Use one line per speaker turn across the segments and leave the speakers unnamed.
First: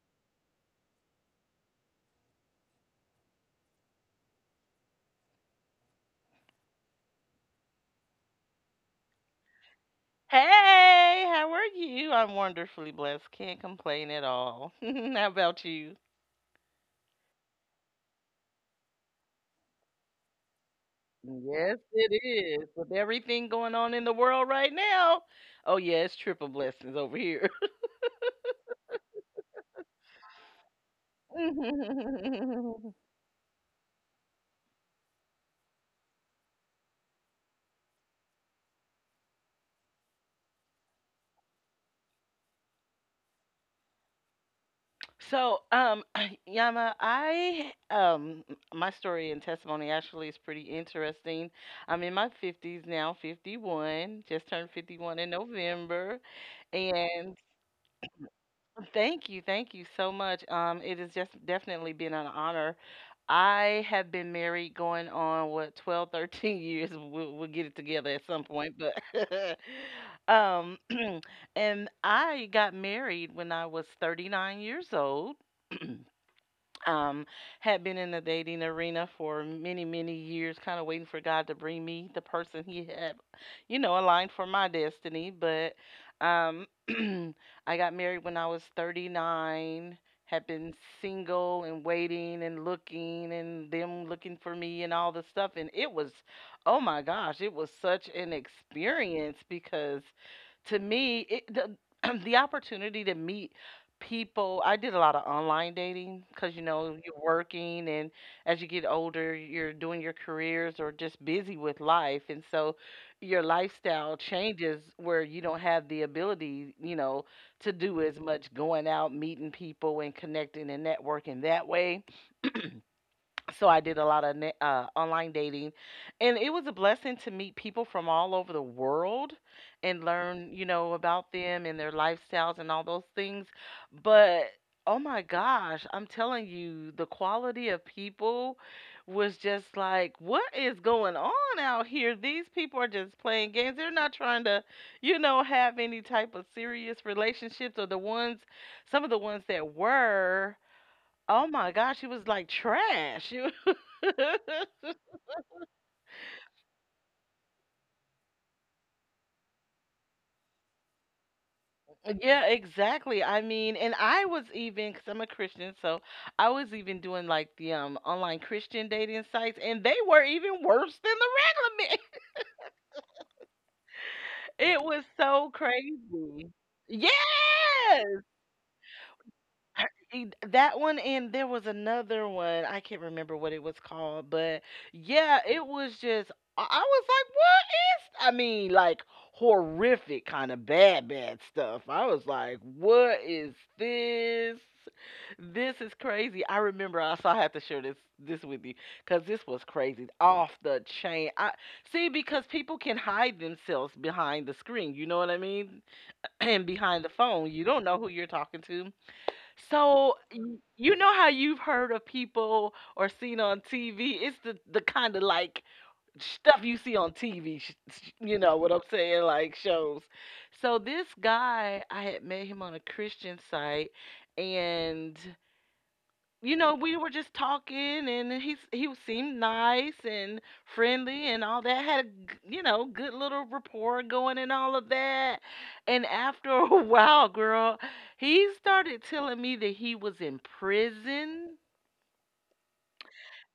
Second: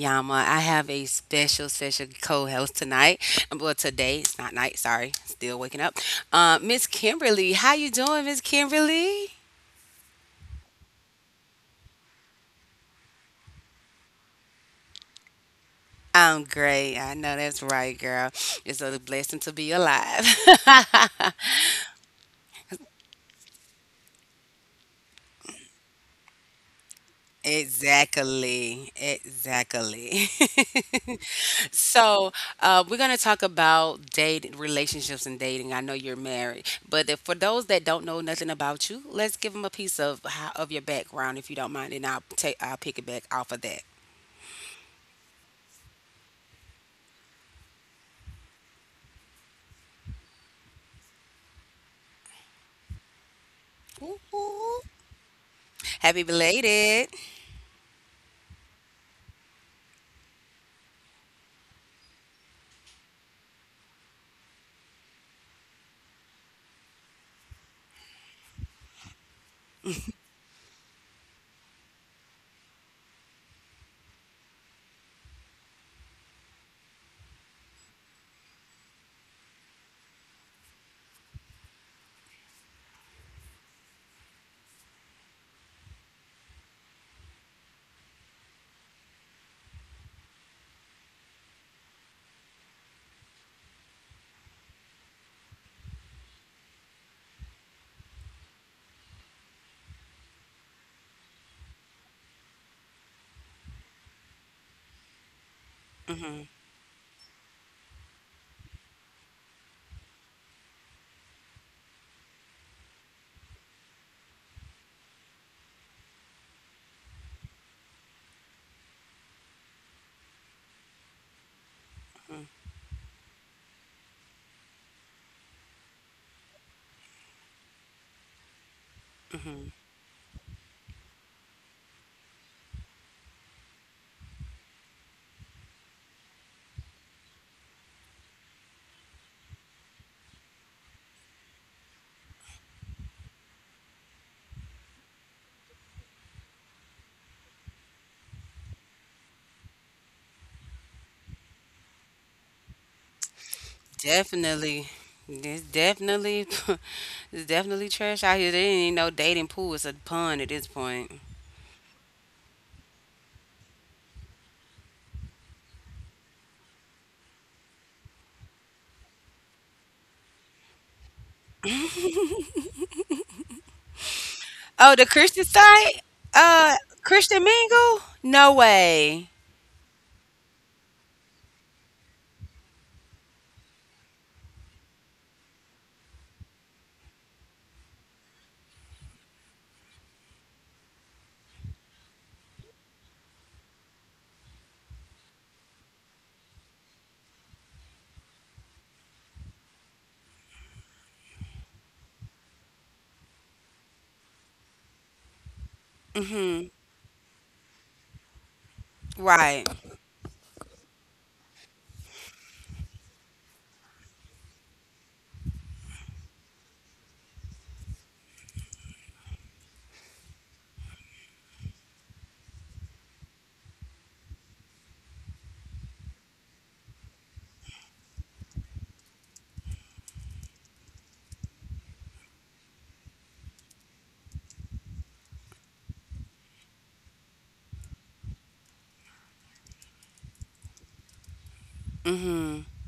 Yama. I have a special, special co-host tonight. Well, today it's not night. Sorry, still waking up. Miss Kimberly, how you doing, Miss Kimberly?
Hey, how are you? I'm wonderfully blessed. Can't complain at all. How about you?
I'm great. I know that's right, girl. It's a blessing to be alive.
Yes, it is. With everything going on in the world right now. Oh, yeah, it's triple blessings over here.
Exactly, exactly. So, we're going to talk about dating, relationships and dating. I know you're married, but if, for those that don't know nothing about you, let's give them a piece of of your background, if you don't mind, and I'll pick it back off of that.
So, Yama, I, my story and testimony actually is pretty interesting. I'm in my 50s now, 51, just turned
Ooh,
51 in
ooh.
November.
Happy
And
belated.
thank you. Thank you so much. It has just definitely been an honor. I have been married going on what 12, 13 years. We'll get it together at some point, but um, and I got married when I was 39 years old, um, had been in the dating arena for many, many years, kind of waiting for God to bring me the person He had, you know, aligned for my destiny. But um, I got married when I was 39, had been single and waiting and looking and them looking for me and all the stuff. And it was, oh my gosh, it was such an experience because to me, the opportunity to meet people. I did a lot of online dating because you know
Hmm.
you're working, and as you get older you're doing your careers or just busy with life, and so your lifestyle changes where you don't have the ability, you know, to do as much going out meeting people and connecting and networking that way. So I did a lot of online dating, and it was a blessing to meet people from all over the world and
Hmm.
learn, you know, about them and their lifestyles and all those things. But oh my gosh, I'm telling you, the quality of people was just like, what is going on out here? These people are just playing games. They're not trying to, you know, have any type of serious relationships, or the ones, some of the ones that were. Oh my gosh, it was like trash.
Definitely. It's definitely, it's definitely trash out here. There ain't no dating pool. It's a pun at this point.
Yeah, exactly. I mean, and I was even, because I'm a Christian, so I was even doing like the online Christian dating sites, and they were even worse than the regular men. It was so
Oh, the Christian
crazy.
site? Uh, Christian
Yes,
Mingle? No way.
e- that one, and there was another one. I can't remember what it was called, but yeah, it was just. I was like, what? I mean, like horrific kind of bad, bad stuff. I was like, what is this? This is crazy. I remember I, I have to share this with you because this was crazy. Off the chain. I see, because people can hide themselves behind the screen, you know what I mean? And behind the phone. You don't know who you're talking to. So
Right.
you know how you've heard of people or seen on TV? It's the kind of like stuff you see on TV, you know what I'm saying, like shows. So this guy, I had met him on a Christian site, and you know we were just talking, and he seemed nice and friendly and all that. Had a you know good little rapport going and all of that. And after a while, girl, he started telling me that he was in prison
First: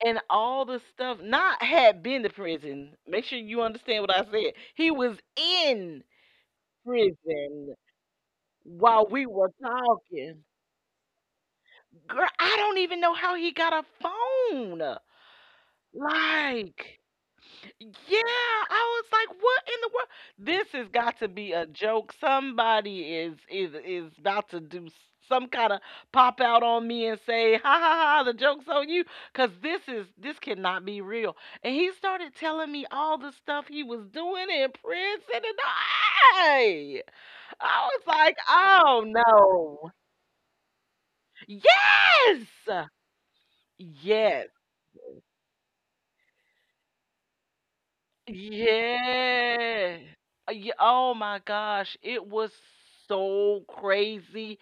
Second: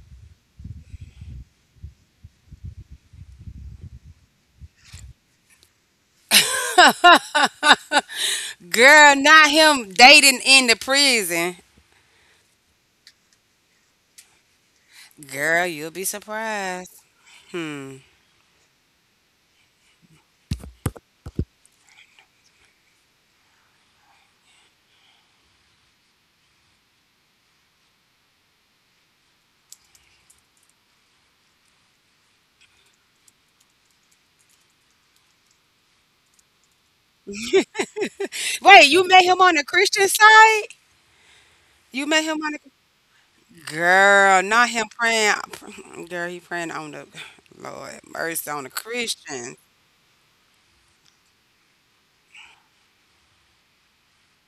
and all the stuff, not had been to prison. Make sure you understand what I said. He was in prison while we
Girl,
were
not him
talking.
dating in the prison.
Girl, I don't even know how he got a phone.
Girl, you'll be
Like,
surprised. Hmm.
yeah, I was like, "What in the world? This has got to be a joke. Somebody is about to some kind of pop out on me and say, 'Ha ha ha, the joke's on you,' cuz this cannot be real." And he started telling me all the stuff he was doing in prison, and I, I was like, "Oh
Wait, you met him on the
no."
Christian side? You met
Yes.
him on the
Yes.
girl, not him praying. Girl, he praying on the Lord mercy on the Christian.
Yeah. Ye oh my gosh, it was so crazy.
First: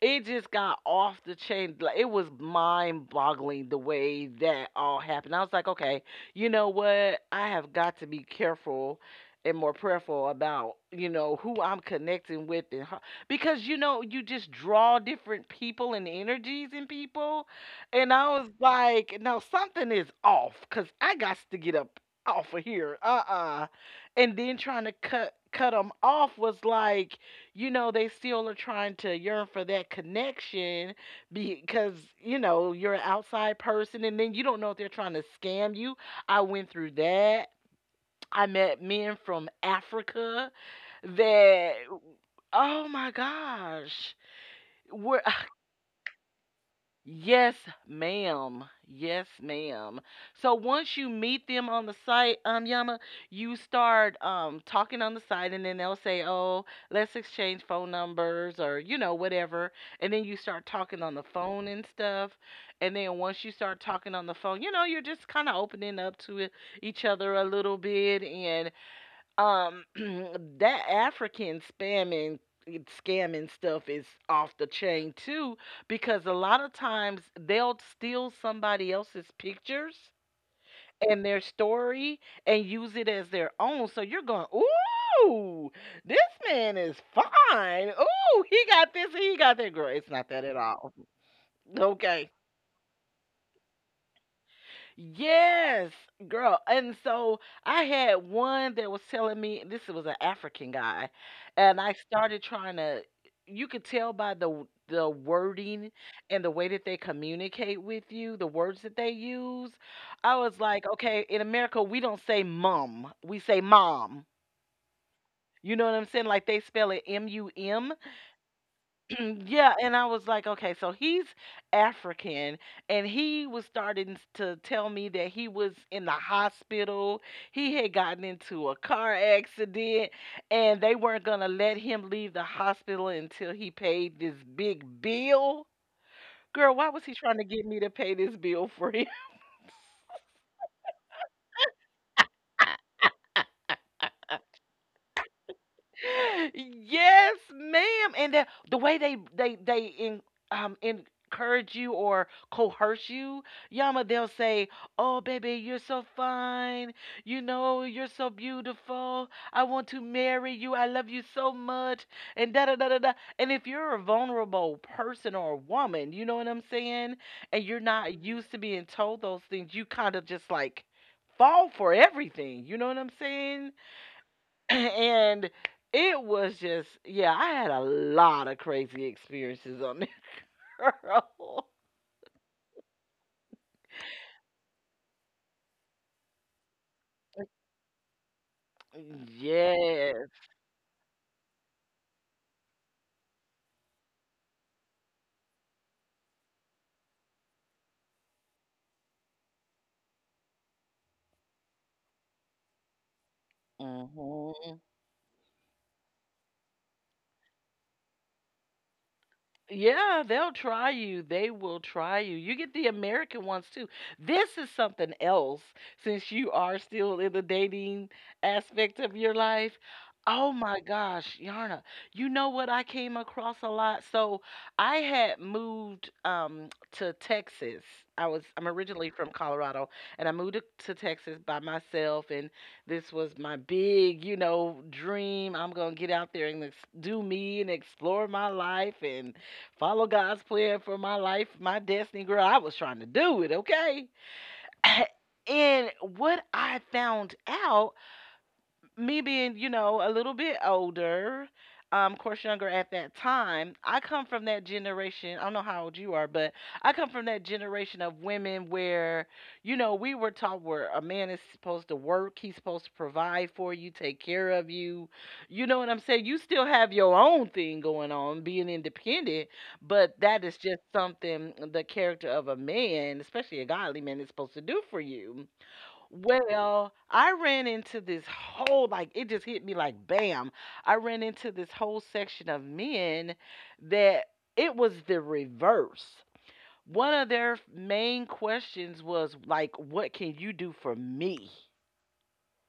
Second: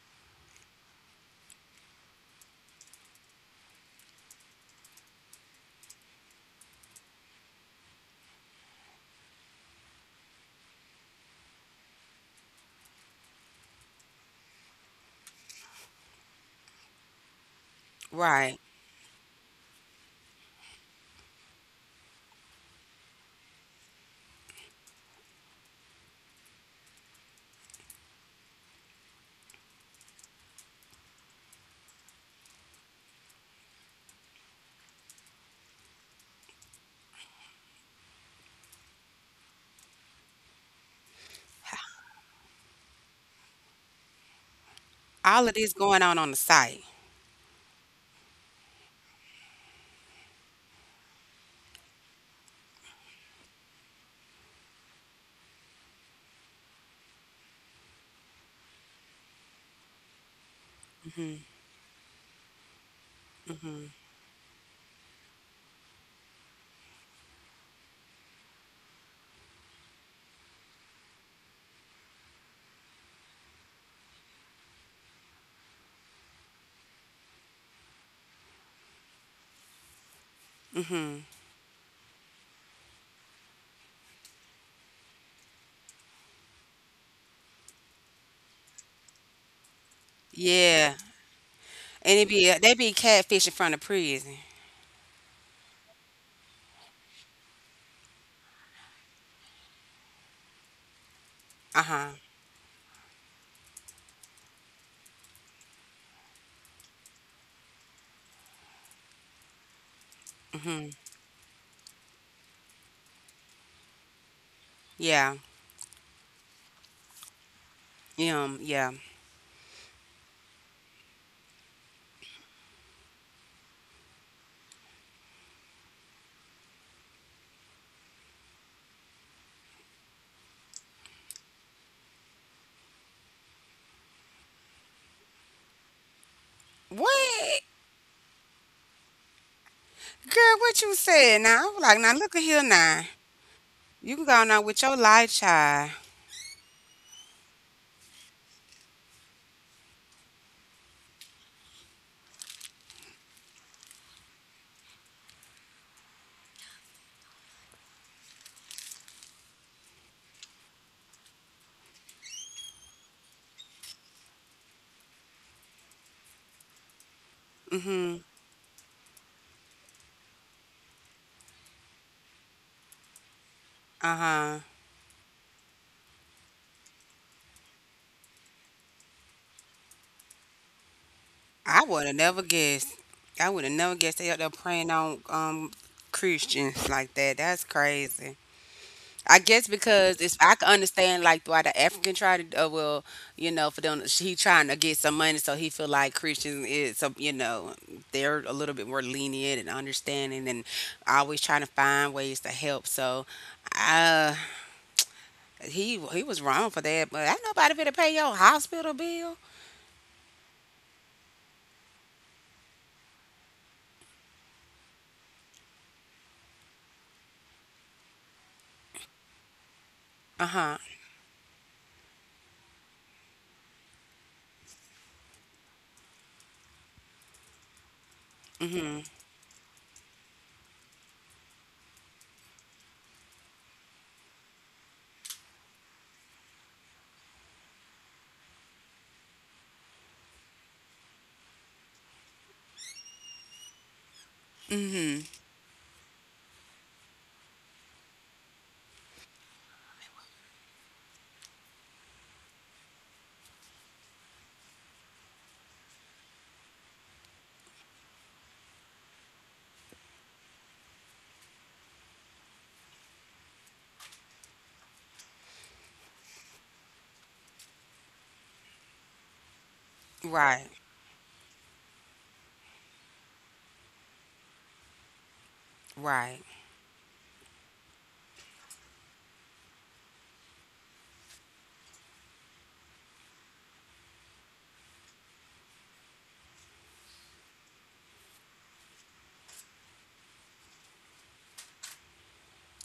It just got off the chain. Like, it was mind boggling the way that all happened. I was like, okay, you know what? I have got to be careful and more prayerful about, you know, who I'm connecting with and how, because you know you just draw different people and energies in people, and I was
Right.
like, no, something is off because I got to get up off of here, and then trying to cut them off was like, you know, they still are trying to yearn for that connection because, you know, you're an outside person and then you don't know if they're trying to scam you. I went through that. I met men from Africa that, oh my gosh. Were
All of this going on the site.
yes, ma'am. Yes, ma'am. So once you meet them on the site, Yama, you start talking on the site, and then they'll say, "Oh, let's exchange phone numbers," or you know, whatever. And then you start talking on the phone and stuff. And then once you start talking on the phone, you know, you're just kind of opening up to each other a little bit, and that scamming stuff is off the chain too, because a lot of times they'll steal somebody else's pictures
Hmm.
and their story and use it as their own. So you're going, "Ooh, this man is fine. Ooh, he got this, he got that, girl. It's not that at
Yeah.
all."
And it
Okay.
be they be catfishing from the prison.
Yes, girl. And so I had one that was telling me, this was an African guy,
Uh
and I
huh.
started trying to. You could tell by the wording and the way that they communicate with you, the words that they use. I was
Hmm.
like, okay, in America we don't say mum, we say mom.
Yeah.
You know what I'm saying? Like they spell it MUM.
Yeah.
Yeah, and I was like, okay, so he's African, and he was starting to tell me that he was in the hospital. He had gotten into a car accident, and they weren't gonna let him leave the hospital until he paid this big bill. Girl, why was he trying
What?
to get me to pay this bill for him?
Girl, what you said now? I was like, now look at here now. You can go on out with your light, child.
Yes, ma'am. And the way they encourage you or coerce you, Yama, they'll say, "Oh, baby, you're so fine. You know, you're so beautiful. I want to marry you. I love you so much." And da da da da da. And if you're a vulnerable person or a woman, you know what I'm saying, and you're
Mm-hmm.
not used to being told those things, you kind of just like fall for everything. You know what I'm saying?
Uh-huh.
And it was just, yeah, I had a lot of crazy experiences on that
I
road.
would have never guessed. I would have never guessed they up there preying on Christians like that. That's crazy. I guess because it's
Yes.
I can understand like why the African tried to well, you know, for them he trying to get some money so he feel like Christians is some, you know, they're a little bit more lenient and understanding and always trying to find ways to help so uh
Mhm.
he was wrong for that, but ain't nobody finna pay your hospital bill.
Yeah, they'll try you. They will try you. You get the American ones too. This is something else, since you are still in the dating aspect of your life.
Uh-huh.
Oh my gosh, Yarna. You know what I came across a lot? So I had moved to Texas. I'm
Mm-hmm.
originally from Colorado, and I moved to Texas by myself, and this was my big, you know, dream. I'm going to get out there and do me and explore my life and follow God's plan for my life, my destiny, girl. I was trying to do it, okay?
Mm-hmm.
And what I found out, me being, you know, a little bit older, of course, younger at that time, I come from that generation. I don't know how old you are, but I come from that generation of women where, you know, we were taught where a man is supposed to work, he's supposed to provide for you, take care of you. You know what I'm saying? You still have your own thing going on, being independent, but that
Right.
is just something, the character of a man, especially a godly man, is supposed to do for you.
Right.
Well, I ran into this whole, like, it just hit me like bam. I ran into this whole section of men that, it was the reverse. One of their main questions was, like, what can you do for me?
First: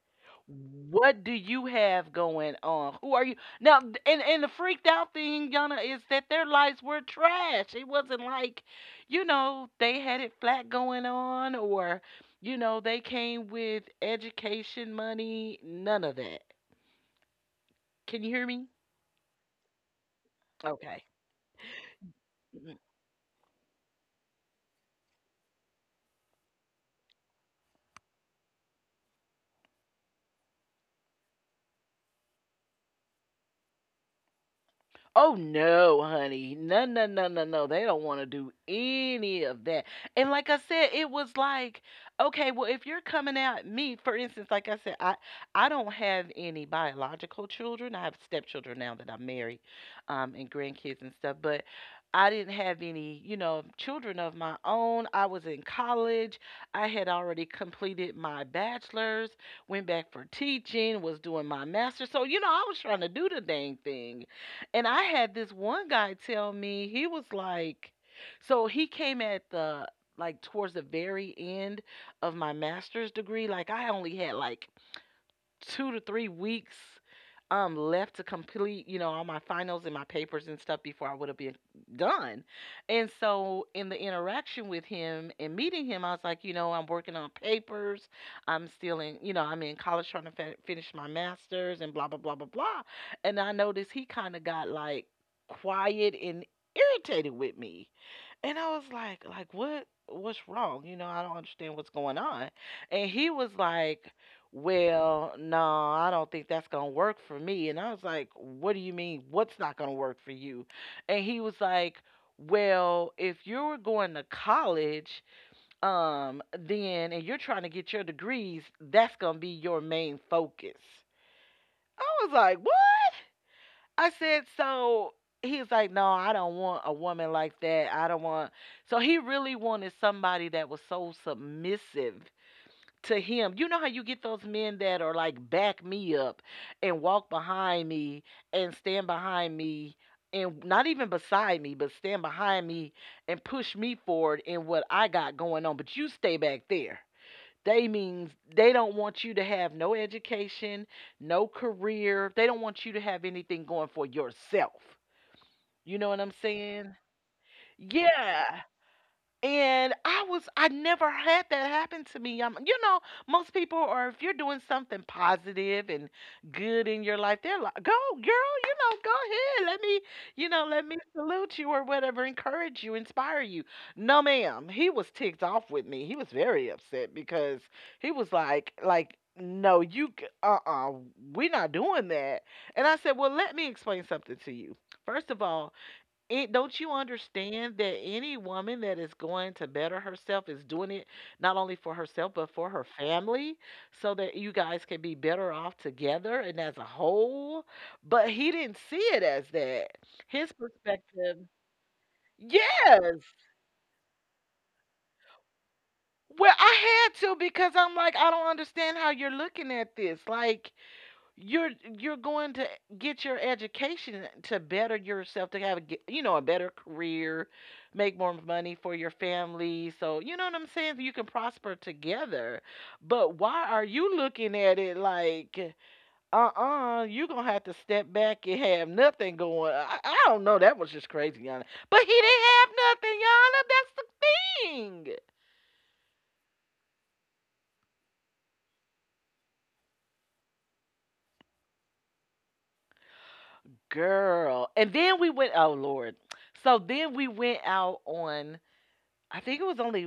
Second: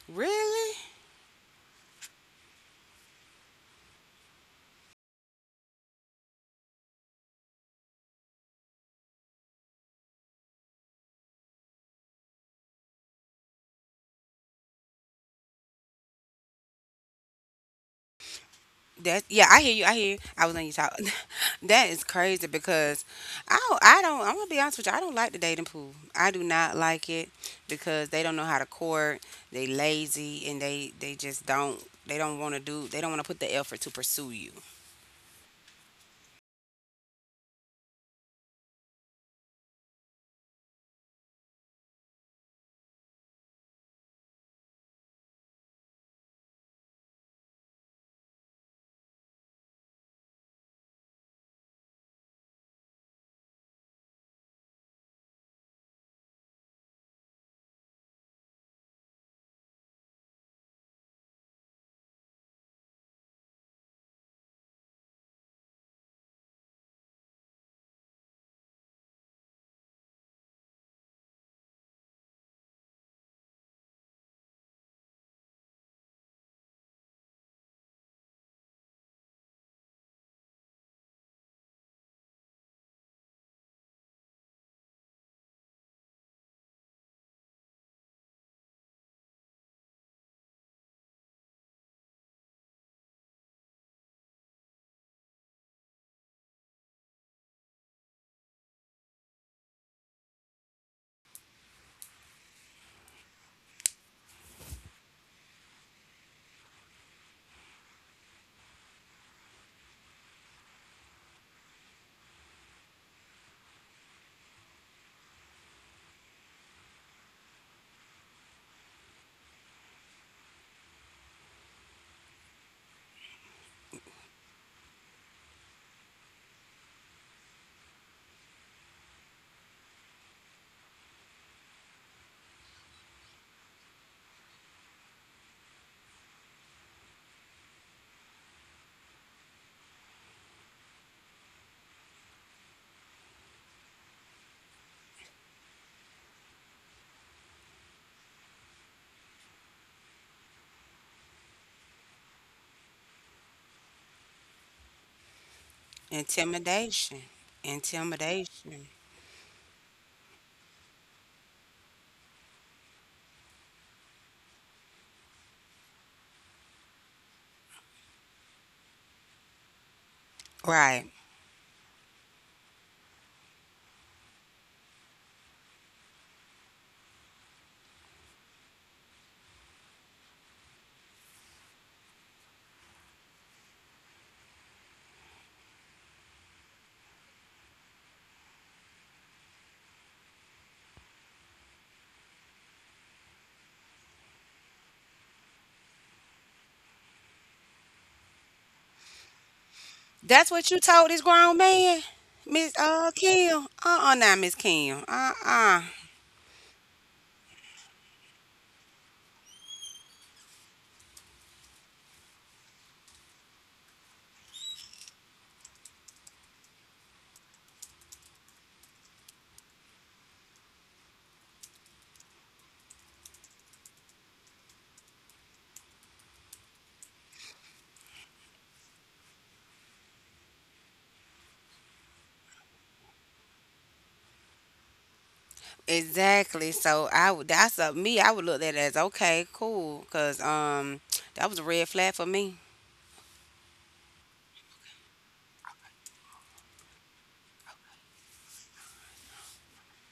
Really?
What do you have going on? Who are you now? And the freaked out thing, Yana, is that their lives were trash. It wasn't like, you know, they had it flat going on, or you know, they came with education money. None of that. Can you hear me?
That's, yeah, I hear you. I hear you. I was letting you talk.
Okay.
That is crazy because I don't, I'm gonna be honest with you. I don't like the dating pool. I do not like it because they don't know how to court. They lazy and they just don't want to do they don't want to put the effort to pursue you.
Oh no, honey. No, no, no, no, no. They don't want to do any of that. And like I said, it was like, okay, well, if you're coming at me, for instance, like I said, I don't have any biological children. I have stepchildren now that I'm married, and grandkids and stuff, but I didn't have any, you know, children of my own. I was in college. I had already completed my bachelor's, went back for teaching, was doing my master's. So, you know, I was trying to do the dang thing and I had this one guy tell me. He was like, so he came at the, like, towards the very end of my master's degree. Like I only had like 2 to 3 weeks left to complete, you know, all my finals and my papers and stuff before I would have been done. And so in the interaction with him and meeting him, I was like, you know, I'm working on papers, I'm still in, you know, I'm in college trying to finish my masters and blah blah blah blah blah. And I noticed he kind of got like quiet and irritated with me. And I was like, what's wrong? You know, I don't understand what's going on. And he was like, well, no, I don't think that's gonna work for me. And I was like, what do you mean what's not gonna work for you? And he was like, well, if you're going to college, then and you're trying to get your degrees, that's gonna be your main focus. I was like, what? I said, so he's like, no, I don't want a woman like that. I don't want. So he really wanted somebody that was so submissive to him. You know how you get those men that are like, back me up and walk behind me and stand behind me and not even beside me, but stand behind me and push me forward in what I got going on. But you stay back there. They means they don't want you to have no education, no career. They don't want you to have anything going for yourself. You know what I'm saying?
Intimidation.
Yeah.
Intimidation.
And I never had that happen to me. You know, most people are, if you're doing something positive and good in your life, they're like, "Go, girl, you know, go ahead. Let me, you know, let me
Right.
salute you or whatever, encourage you, inspire you." No, ma'am. He was ticked off with me. He was very upset because he was like, no, you c- uh-uh, we're not doing that. And I said, "Well, let me explain something to you. First of all, it, don't you understand that any woman that is going to better herself is doing it not only for herself but for her family so that you guys can be better off together and as a whole?" But he didn't see it as that.
That's
His
what you told this
perspective,
grown man, Miss
yes.
Kim. Uh, now Miss Kim. Uh.
Well, I had to because I'm like, I don't understand how you're looking at this. Like, You're you're going to get your education to better yourself, to have a ge- you know, a better career, make more money for your family. So you know what I'm saying. You can prosper together. But why are you looking at it like, uh-uh, you're gonna have to step back and have nothing going? I don't know. That was just crazy, Yana. But he didn't have nothing, Yana. That's the thing,
Exactly. So I would, that's a me. I would look at it as okay, cool, cause that was a red flag for me.
girl. And then we went. Oh Lord. So then we went out on, I think it was only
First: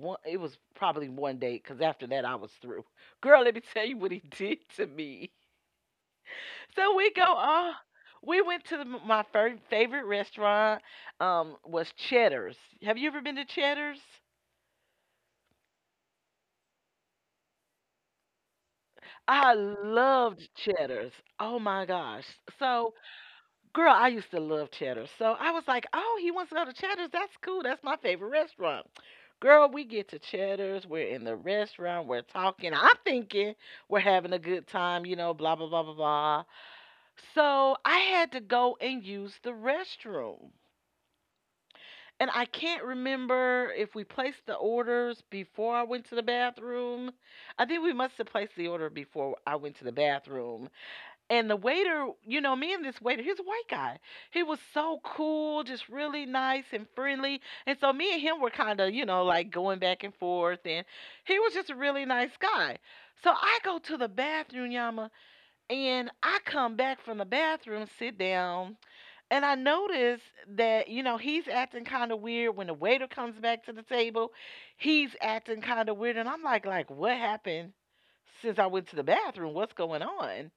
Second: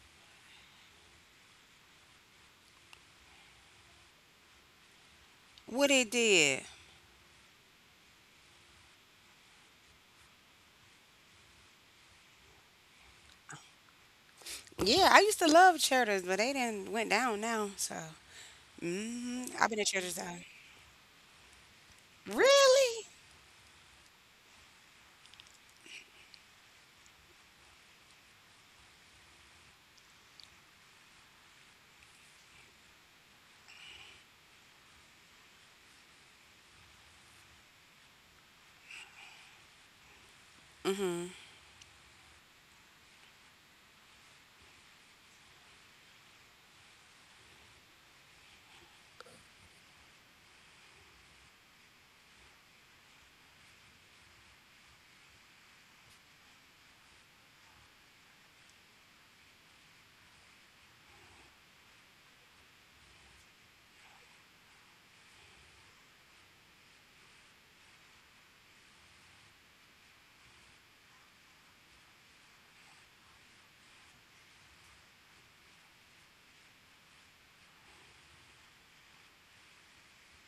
one. It was probably one date because after that I was through. Girl, let me tell you what he did to me.
What it did.
So we go on. We went to the, my fir- favorite restaurant. Was Cheddar's. Have you ever been to Cheddar's?
Yeah, I used to love Cheddars, but they didn't went down now. So hmm,
I
I've been a Cheddar side.
loved Cheddar's. Oh my gosh. So,
Really?
girl, I used to love Cheddar's. So I was like, oh, he wants to go to Cheddar's. That's cool. That's my favorite restaurant. Girl, we get to Cheddar's. We're in the restaurant. We're talking. I'm thinking we're having a good time, you know, blah, blah, blah, blah, blah. So I had to go and use the restroom.
Mhm.
And I can't remember if we placed the orders before I went to the bathroom. I think we must have placed the order before I went to the bathroom. And the waiter, you know, me and this waiter, he's a white guy. He was so cool, just really nice and friendly. And so me and him were kind of, you know, like going back and forth. And he was just a really nice guy. So I go to the bathroom, Yama, and I come back from the bathroom, sit down, and I notice that, you know, he's acting kind of weird. When the waiter comes back to the table, he's acting kind of weird. And I'm like, what happened since I went to the bathroom? What's going on?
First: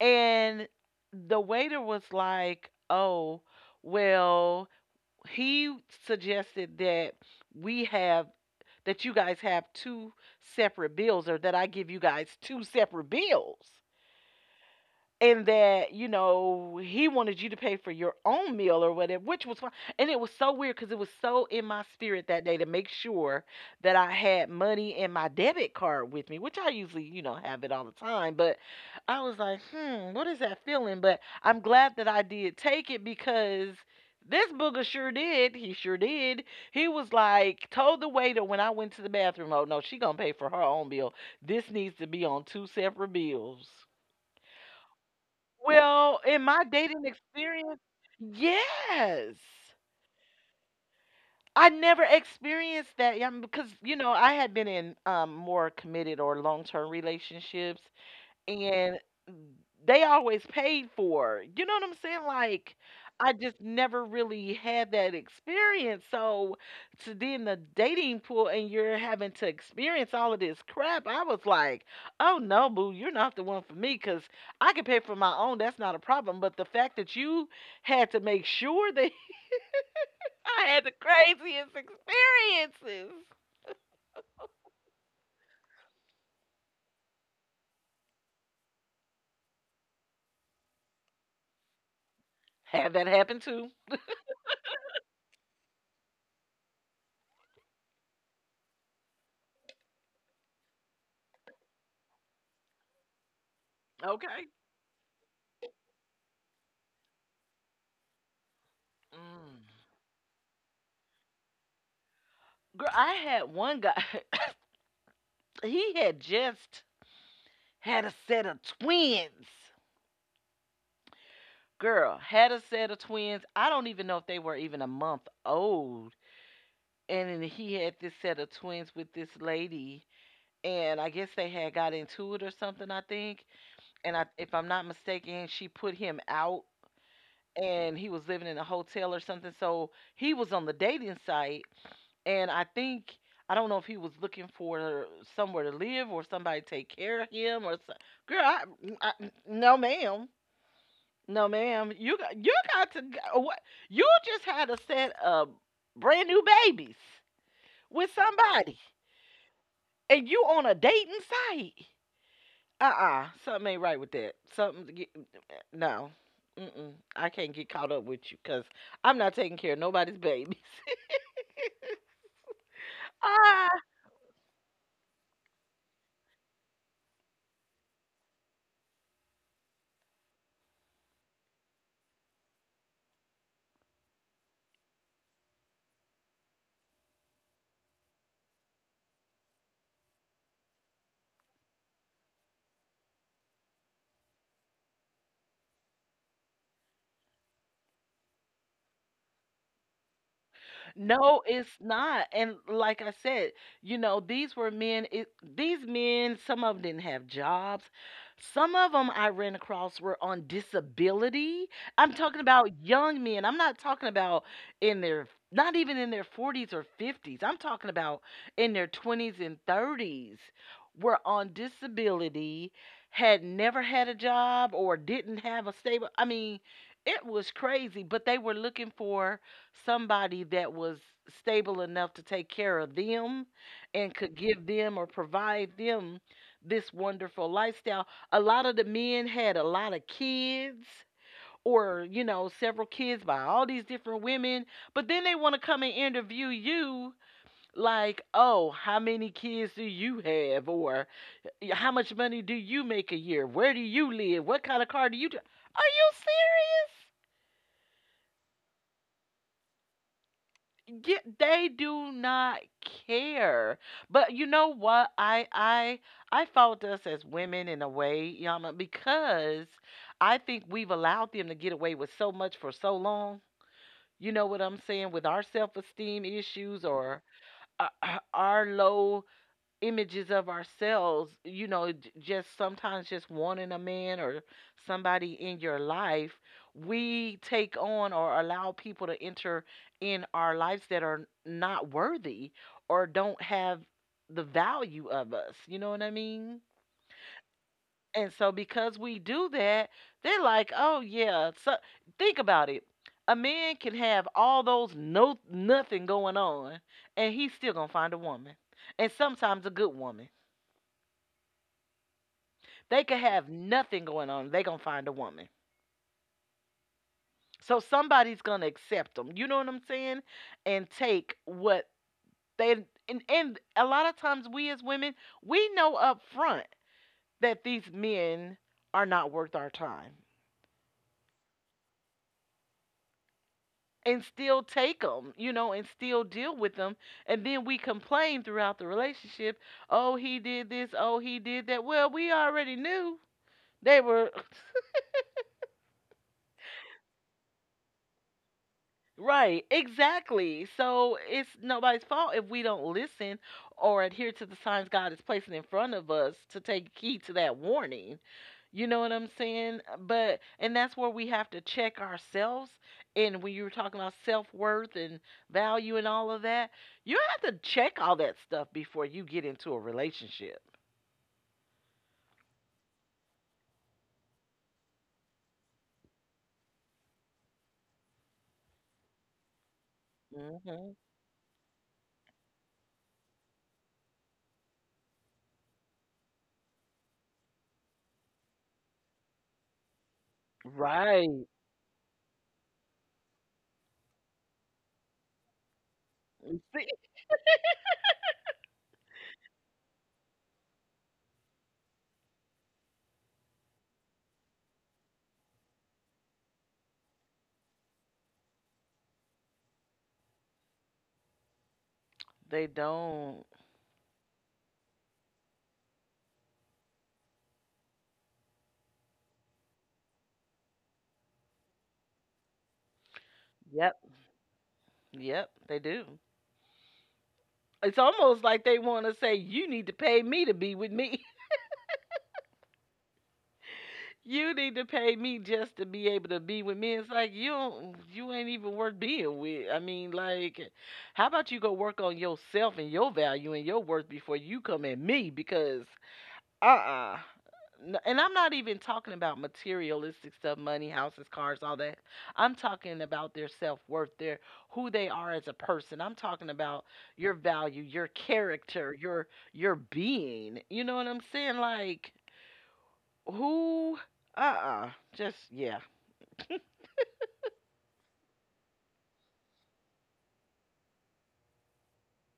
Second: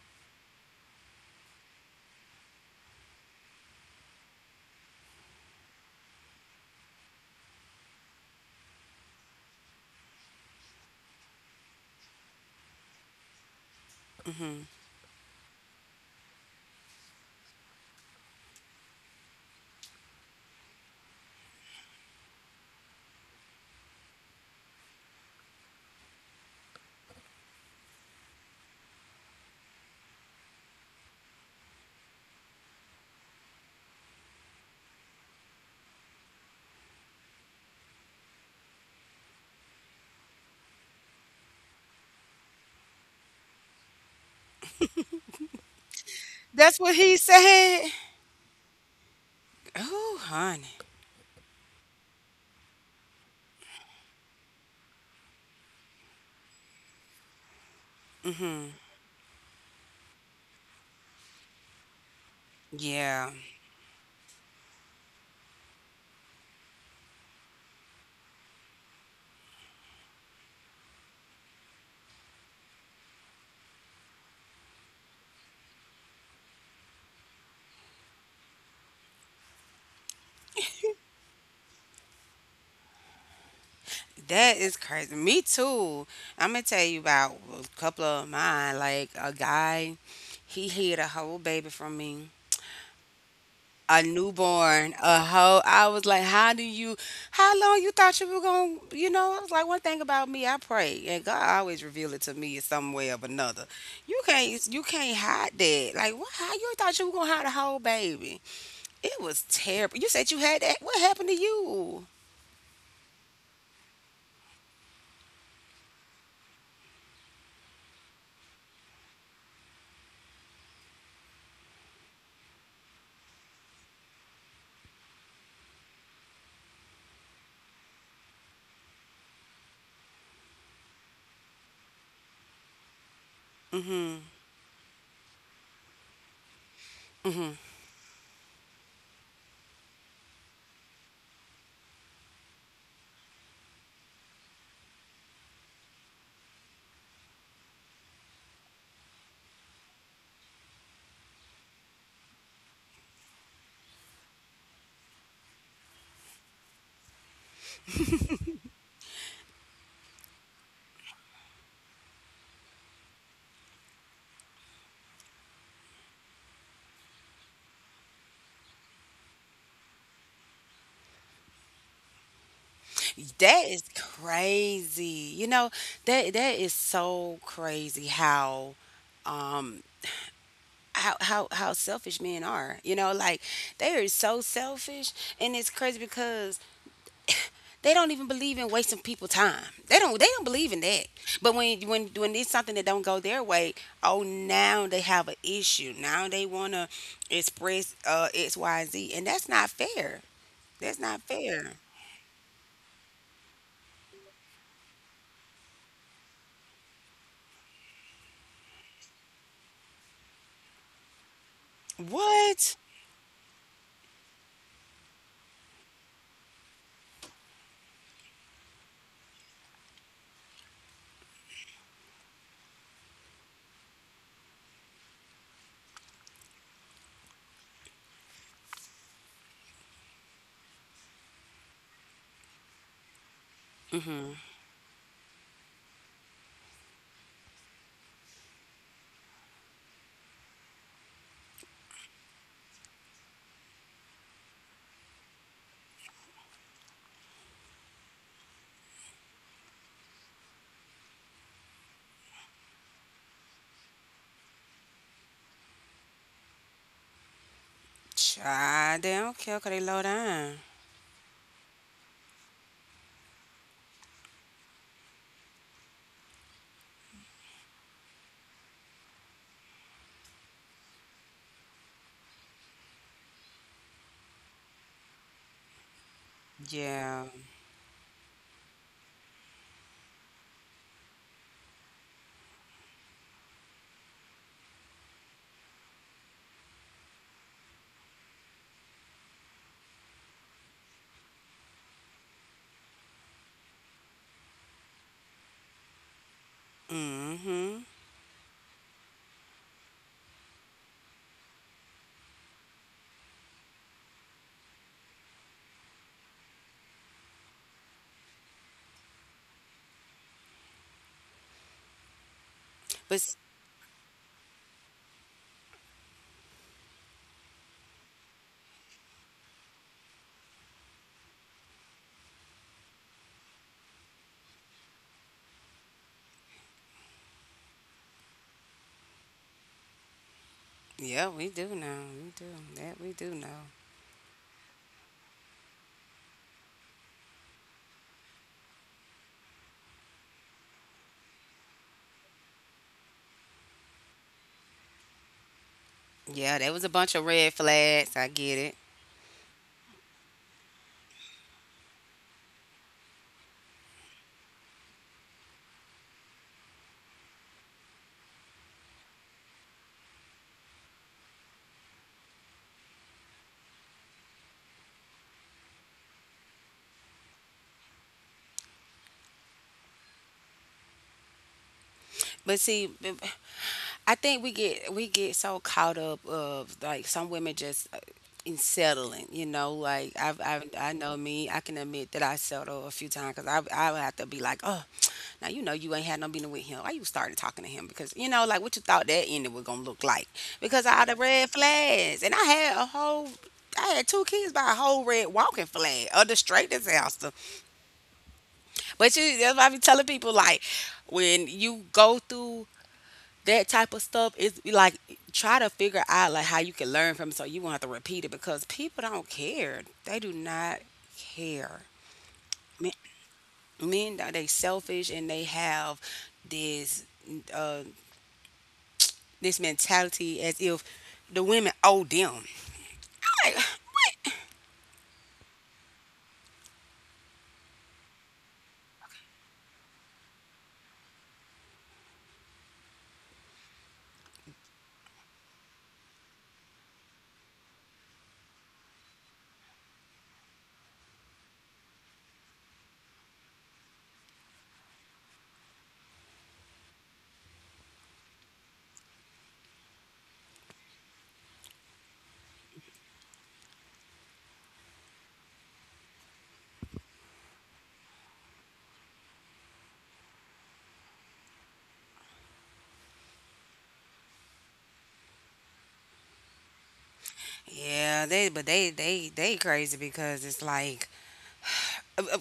And the waiter was like, "Oh, well, he suggested that we have, that you guys have two separate bills, or that I give you guys two separate bills,
Mhm.
and that, you know, he wanted you to pay for your own meal or whatever." Which was fine. And it was so weird because it was so in my spirit that day to make sure that I had money in my debit card with me, which I usually, you know, have it all the time. But I was like, hmm, what is that feeling? But I'm glad that I did take it because this booger sure did. He sure did. He was like, told the waiter when I went to the bathroom, oh no, she gonna pay for her own bill. This needs to be on two separate bills. Well, in my
That's what
dating
he
experience,
said?
yes.
Oh, honey.
I never experienced that, yeah, because, you know, I had been in, more committed or long-term relationships,
Mhm.
and they always paid for it. You know what I'm saying? Like, I
Yeah,
just never really had that experience. So to then the dating pool and you're having to experience all of this crap, I was like, oh no, boo, you're not the one for me because I can pay for my own. That's not a problem. But the fact that you had to make sure that I had the craziest experiences.
that is crazy. Me too. I'm gonna tell you about a couple of mine. Like a guy, he hid a whole baby from me.
Had that happen too.
A newborn, a hoe. I was like, how long you thought you were going to, you know, I was like, one thing about me, I pray, and God always reveal it to me in some way or another.
Okay.
You can't hide that. Like, what, how you thought you were going to hide a whole baby? It was
Mm.
terrible. You said you had that. What happened to you?
Girl, I had one guy. he had just had a set of twins. Girl had a set of twins. I don't even know if they were even a month old. And then he had this set of twins with this lady. And I guess they had got into it or something, I think. And
Hmm.
I, if I'm not mistaken, she put him out and he was living in a hotel or something. So he was on the dating site. And I think, I don't know if he was looking for somewhere to live or somebody to take care of him or so. Girl, I, no, ma'am. No, ma'am. You got to g- what? You just had a set of brand new babies with somebody, and you on a dating site. Uh-uh, something ain't right with that. Something get, mm, eh, no. Mm-mm. I can't get caught up with you because I'm not taking care of nobody's babies.
That is
Ah.
crazy. You know, that is so crazy how, um, how selfish men are. You know, like they are so selfish, and it's crazy because they don't even believe in wasting people time. They don't believe in that. But when it's something that don't go their way, oh now they have an issue. Now they wanna express X Y and Z, and that's not fair. That's not
No, it's
fair.
not. And like I said, you know, these were men. It, these men, some of them didn't have jobs. Some of them I ran across were on disability. I'm talking about
What?
young men. I'm not talking about in their, not even in their 40s or 50s. I'm talking about in their 20s and 30s were on disability, had never had a job or didn't have a stable. I mean, it was crazy, but they were looking for somebody that was stable enough to take care of them and
Mm-hmm.
could give them or provide them this wonderful lifestyle. A lot of the men had a lot of kids or, you know, several kids by all these different women, but then they want to come and interview you like, "Oh, how many kids do you have?" or, "Yeah, how much money do you make a year? Where do you live? What kind of car do you do?" Are you serious?
Child, they don't care 'cause they low down.
Yeah, they do not care. But you know what? I fault us as women in a way, Yama, because I think we've allowed them to get away with so much for so long. You know what I'm saying? With our self-esteem issues or,
Yeah.
our low images of ourselves, you know, just sometimes just wanting a man or somebody in your life, we take on or allow people to enter in our lives that are not worthy or don't have the value of us. You know what I mean?
Mm-hmm.
And so because we do that, they're like, "Oh yeah." So think about it. A man can have all those no, nothing going on, and he's still going to find a woman. And sometimes a good woman. They could
But s-
have nothing going on. They gonna find a woman. So somebody's gonna accept them. You know what I'm saying? And take what they and a lot of times, we as women, we know up front that these men are not worth our time,
yeah, we do know. We do. That we do know.
and still take them, and still deal with them. And then we complain throughout the relationship. Oh, he did this, oh, he did that. Well, we already knew they were...
Yeah, there was a bunch of red flags. I get it.
Right, exactly. So it's nobody's fault if we don't listen or adhere to the signs God is placing in front of us to take heed to that warning. You know what I'm saying? But and that's where we have to check ourselves. And when you were talking about self worth and value and all of that, you have to check all that stuff before you get into a relationship.
But see, b- I think we get so caught up of like some women just in settling, you know, like I've,
Hmm.
I know me, I can admit that I settled a few times because I would have to be like, oh, now you know you ain't had no meeting with him. Why you started talking to him? Because, you know, like what you thought that ending was gonna look like because of all the
Right.
red flags, and I had a whole, I had two kids by a whole red walking flag, a
You
straight
see?
disaster. But you, that's why I be telling people like when you go through that type of stuff, it's like try to figure out like how you can learn from it so you won't have to repeat it because people don't care. They do not care.
They
Men,
don't.
men, they selfish and they have this uh, this mentality as if the women owe them. Like,
Yep. Yep, they do. It's almost like they want to say, "You need to pay me to be with me." You need to pay me just to be able to be with me. It's like you don't, you ain't even worth being with. I mean, like, how about you go work on yourself and your value and your worth before you come at me? Because uh-uh. And I'm not even talking about materialistic stuff, money, houses, cars, all that. I'm talking about their self-worth, their who they are as a person. I'm talking about your value, your character, your being, you know what I'm saying? Like who uh-uh, just yeah.
yeah, they crazy because it's like uh, uh,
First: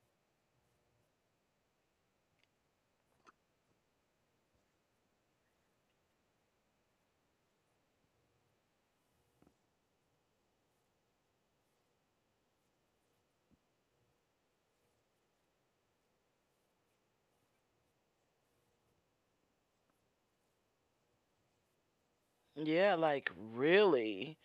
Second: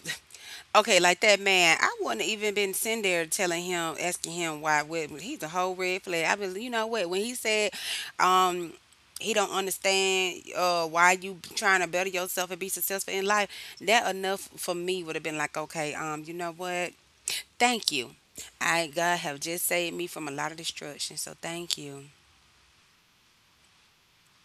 okay, like that man, I wouldn't even been sitting there telling him, asking him why. What, he's a whole red flag. I believe, you know what, when he said, um, he don't understand why you trying to better yourself and be successful in life. That enough for me would have been like, okay, you know what? Thank you. I, God have just saved me from a lot of destruction, so thank you.
Yeah, like really.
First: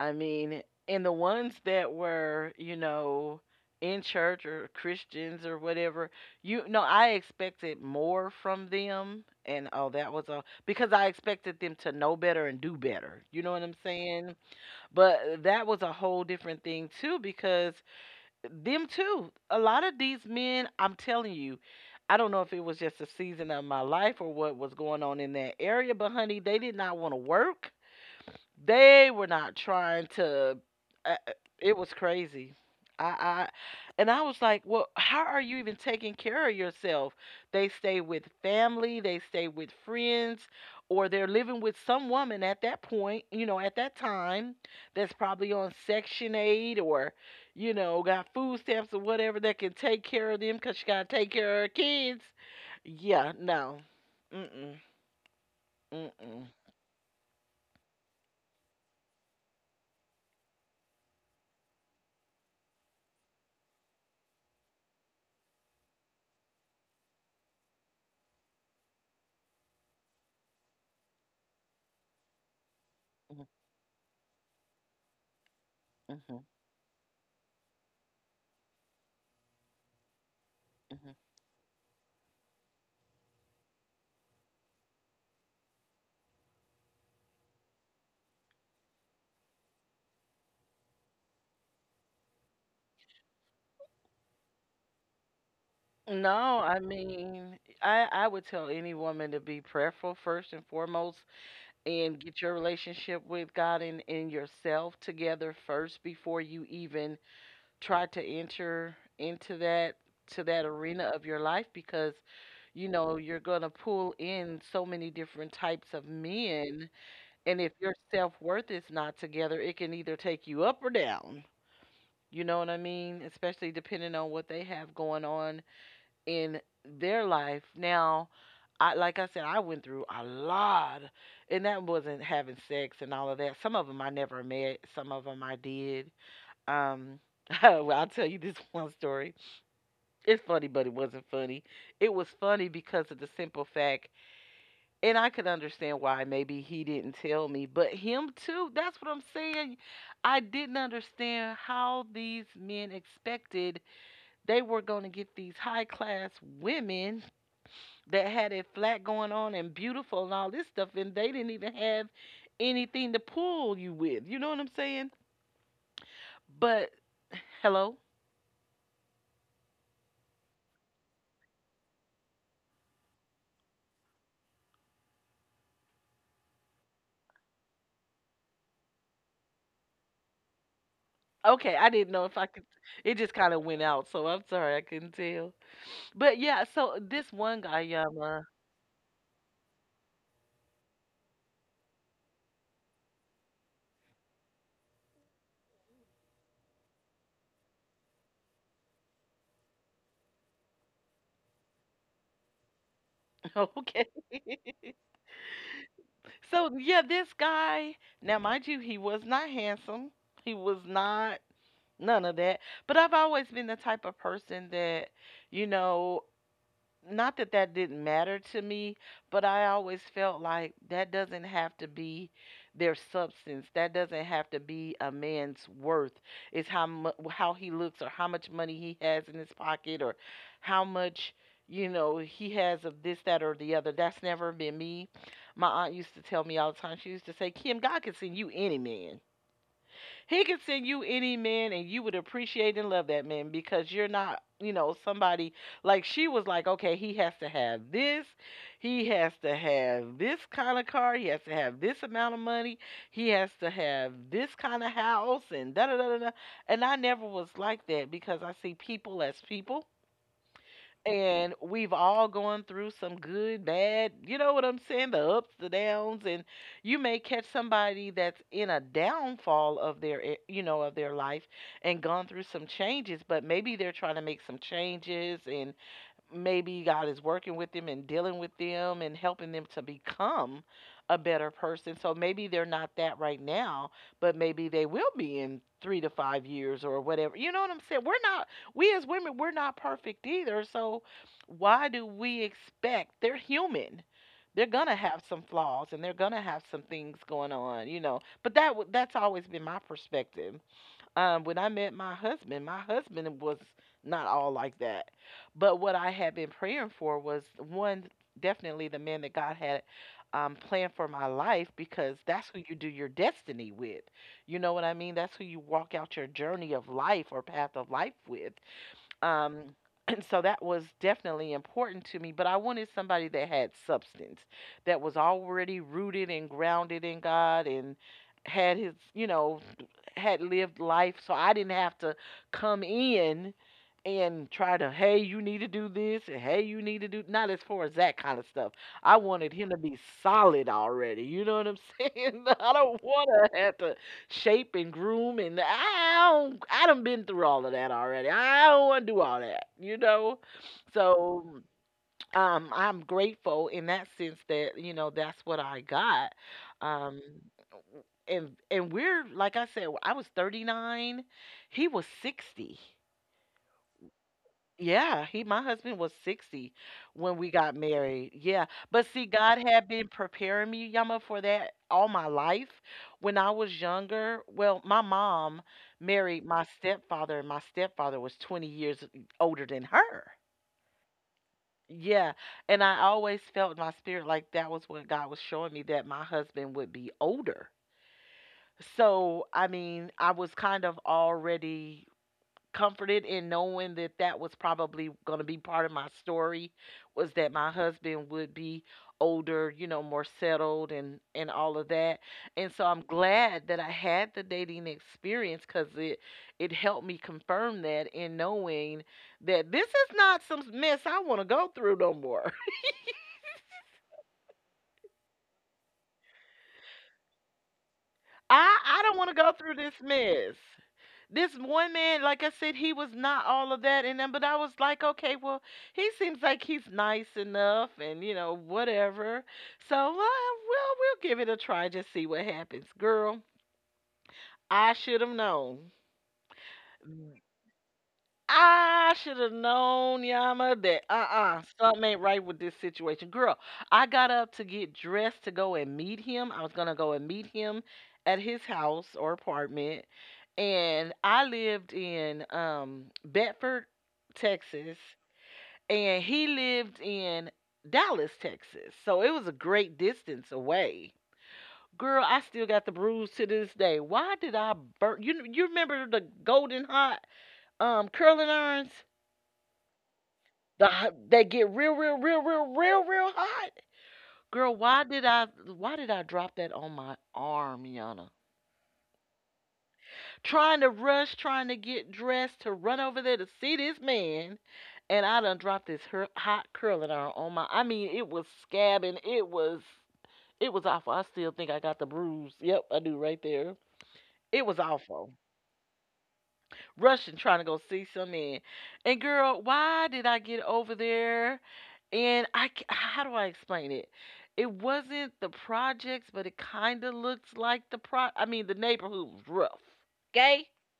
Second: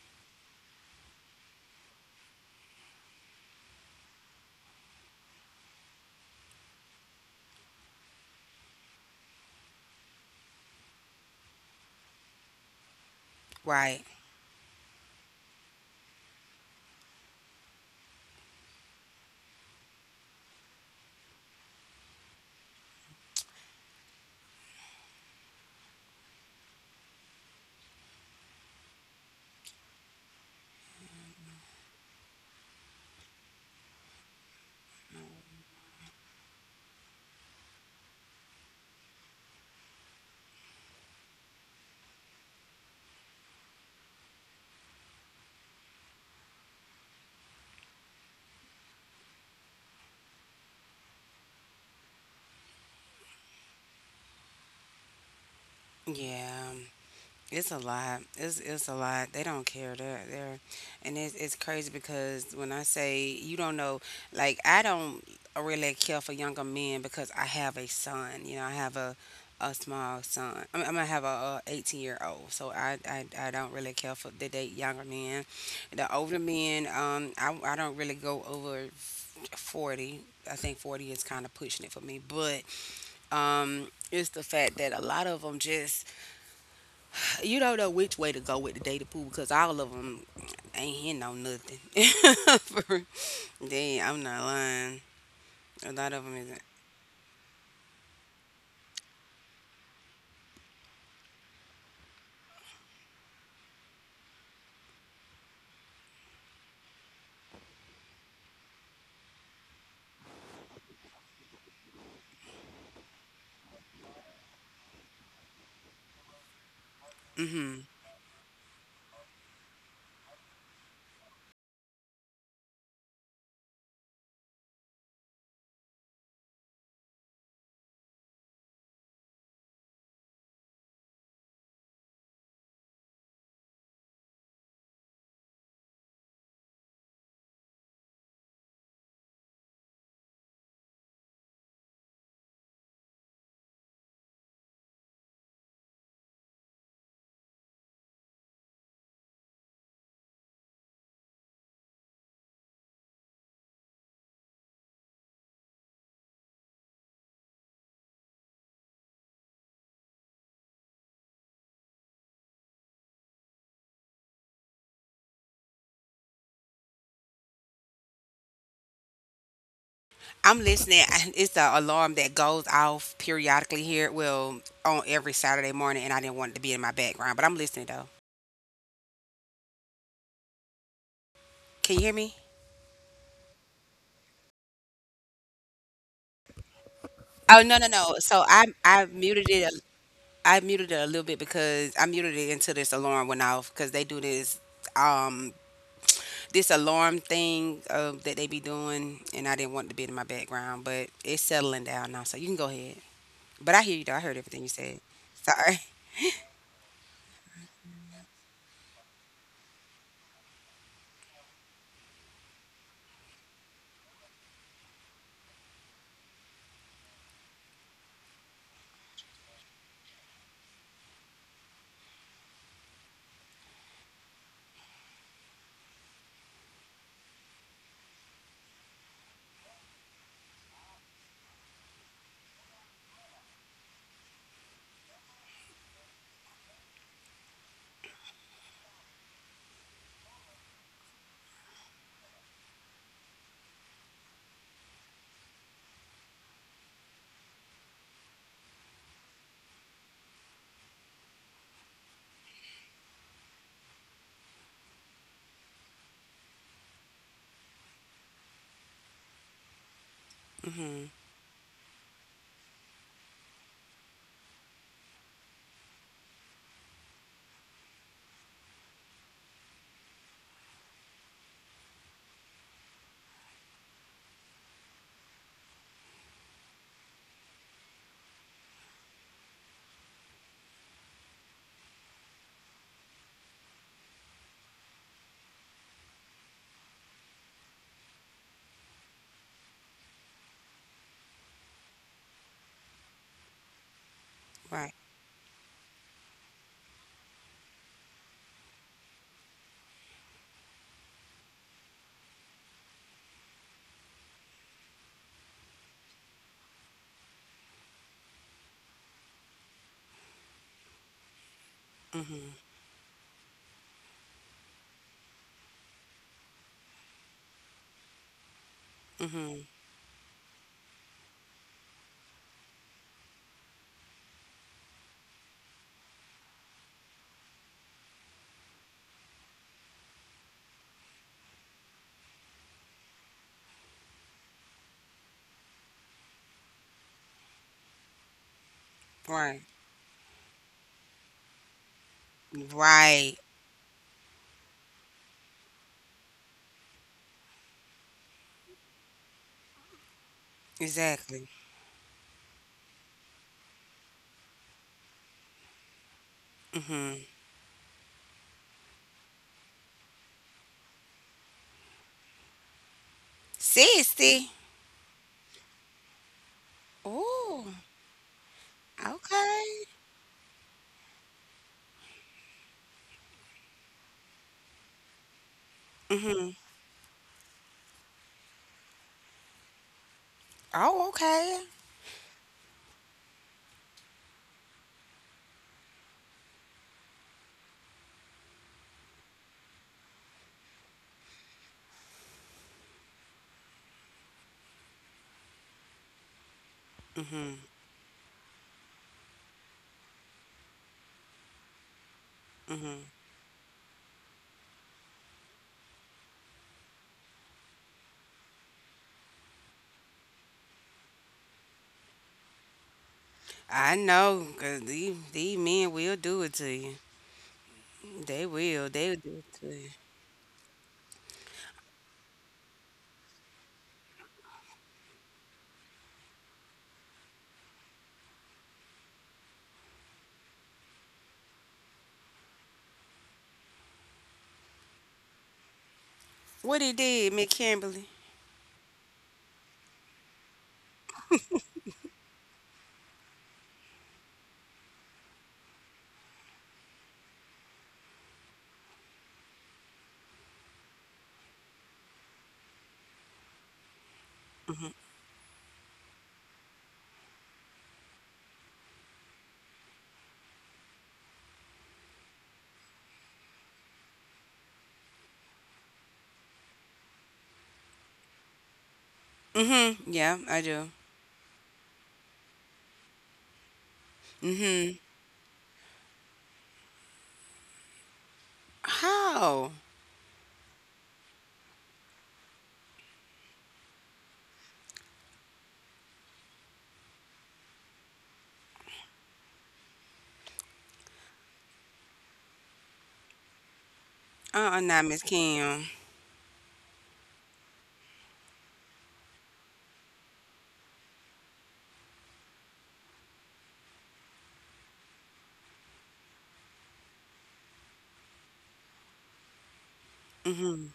I mean, and the ones that were, you know, in church or Christians or whatever, you know, I expected more from them. And oh, that was a because I expected them to know better and do better. You know what I'm
Right?
saying? But that was a whole different thing too, because them too. A lot of these men, I'm telling you, I don't know if it was just a season of my life or what was going on in that area, but honey, they did not want to work. They were not trying to. Uh, uh, it was crazy. I and I was like, well, how are you even taking care of yourself? They stay with family, they stay with friends, or they're living with some woman at that point, you know, at that time, that's probably on Section 8 or, you know, got food stamps or whatever, that can take care of them because she got to take care of her kids. Yeah, no. Mm-mm, mm-mm,
Yeah. It's a lot. It's a lot. They don't care. And it's crazy because when I say you don't know, like I don't really care for younger men because I have a son. You know, I have a small son. I mean, I'm gonna have a 18-year-old. So
mm-mm,
I don't really care for the date younger men. The
mm-mm.
older men, I don't really go over 40. I think 40 is kind of pushing it for me, but it's the fact that a lot of them just you don't know which way to go with the data pool because all of them ain't hitting on nothing. For, damn, I'm not lying. A lot of them
No,
isn't.
I mean, I would tell any woman to be prayerful first and foremost and get your relationship with God and yourself together first before you even try to enter into that to that arena of your life, because you know you're going to pull in so many different types of men. And if
Hmm.
your self-worth is not together, it can either take you up or down. You know what I mean? Especially depending on what they have going on in their life. Now, I like I said, I went through a lot, and that wasn't having sex and all of that. Some of them I never met, some of them I did. Um, well, I'll tell you this one story. It's funny, but it wasn't funny. It was funny because of the simple fact, and I could understand why maybe he didn't tell me, but him too. That's what I'm saying. I didn't understand how these men expected they were going to get these high class women that had it flat going on and beautiful and all this stuff, and they didn't even have anything to pull you with. You know what I'm saying? But hello.
I'm listening. It's the alarm that goes off periodically here. Well, on every Saturday morning, and I didn't want it to be in my background, but I'm listening though. Can you hear me?
Okay, I didn't know if I could. It just kind of went out, so I'm sorry I couldn't tell.
Oh no no
But
no.
yeah,
So
so this
I
one guy,
muted it.
Yama.
I muted it a little bit because I muted it until this alarm went off because they do this. Um, this alarm thing that they be doing, and I didn't want it to be in my background, but it's settling down now, so you can go ahead. But I hear you though. I heard everything you
Okay.
said. Sorry.
So yeah, this guy. Now, mind you, he was not handsome. He was not none of that. But I've always been the type of person that, you know, not that that didn't matter to me, but I always felt like that doesn't have to be their substance. That doesn't have to be a man's worth. It's how he looks or how much money he has in his pocket or how much, you know, he has of this that or the other. That's never been me. My aunt used to tell me all the time. She used to say, "Kim, God can send you any man. He could send you any man and you would appreciate and love that man because you're not, you know, somebody..." Like she was like, okay, he has to have this. He has to have this kind of car. He has to have this amount of money. He has to have this kind of house and da da da da da." And I never was like that because I see people as people,
Mhm.
and we've all gone through some good, bad, you know what I'm saying, the ups, the downs, and you may catch somebody that's in a downfall of their, eh, you know, of their life and gone through some changes, but maybe they're trying to make some changes and maybe God is working with them and dealing with them and helping them to become a better person. So maybe they're not that right now, but maybe they will be in 3 to 5 years or whatever. You know what I'm saying? We're not, we as women, we're not perfect either. So why do we expect? They're human. They're
Right.
gonna have some flaws and they're gonna have some things going on, you know. But that's always been my perspective. When I met my husband was not all like that. But what I had been praying for was one, definitely the man that God had planned for my life, because that's
Mhm.
who you do your destiny with. You know what I mean? That's who you walk out your journey of life or path of life with.
Mhm.
Um, and so that was definitely important to me, but I wanted somebody that had substance, that was already rooted and grounded in God and had his, you know, had lived life, so I didn't have to come in and try to, hey, you need to do this, and hey, you need to do, not as far as that kind of stuff. I wanted
Right.
him to be solid already. You know what I'm saying? I don't want
Right.
to have to shape and groom, and I don't. I done been through all of that already. I don't want to do all that. You know, so
Exactly.
I'm grateful in that sense that, you know, that's what I got. Um,
Mhm.
and we're like I said, I was 39, he was 60.
60.
Yeah, he my husband was 60 when we
Ooh.
got married. Yeah. But see, God
Okay.
had been preparing me, Yama, for that all my life. When I was younger, well, my mom married
Mhm.
my stepfather, and my stepfather was 20 years older than her.
Oh, okay.
Yeah. And I always felt in my spirit like that was what God was showing me, that my husband would be older. So, I mean, I was kind of already comforted in knowing that that was probably going to be part of my story, was that
Mhm.
my husband would be older, you know, more settled and all of that. And so I'm
Mhm.
glad that I had the dating experience, cuz it it helped me confirm that, in knowing that this is not some mess I want to go through no more.
I know, cause these men will do it to you. They
I
will.
I
They
don't
will
wanna
do
go
it to
through
you.
this mess. This one man, like I said, he was not all of that, and then but I was like, "Okay, well, he seems like he's nice enough and, you know, whatever. So, well, we'll give it a try, just see what happens." Girl, I should have known.
What he did, Miss Kimberly?
I should have known, Yama, that uh-uh, something ain't right with this situation. Girl, I got up to get dressed to go and meet him. I was gonna go and meet him at his house or apartment. And I lived in Bedford, Texas, and he lived in Dallas, Texas. So it was a great distance away. Girl, I still got the bruise to this day. Why did I burn? You remember the golden hot curling irons?
Mm-hmm. Yeah, I do.
They get real, real, real, real, real, real hot. Girl,
Mm-hmm.
why did I drop that on my arm, Yana?
How?
Trying to rush, trying to get dressed to run over there to see this man, and I done dropped this her, hot curling iron on my. I mean, it was scabbing. It was awful. I still think I got the bruise. Yep, I do right there. It was
Uh-uh, not Miss
awful.
Kim.
Rushing, trying to go see some men. And girl, why did I get over there? How do I explain it? It wasn't the projects, but it kind of looked like the pro. I mean, the neighborhood was rough.
Mm-hmm.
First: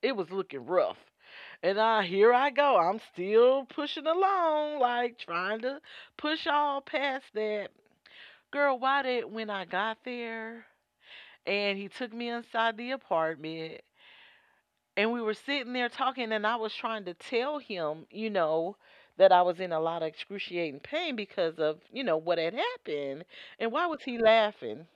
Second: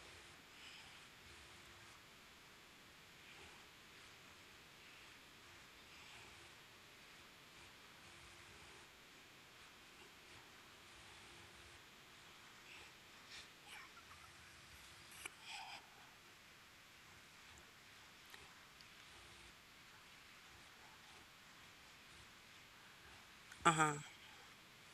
It was looking rough. And I Here I go. I'm still pushing along, like trying to push all past that. Girl, why did when I got there and he took me inside the apartment and we were sitting there talking, and I was trying to tell him, that I was in a lot of excruciating pain because of what had happened. And why
Uh-huh.
was he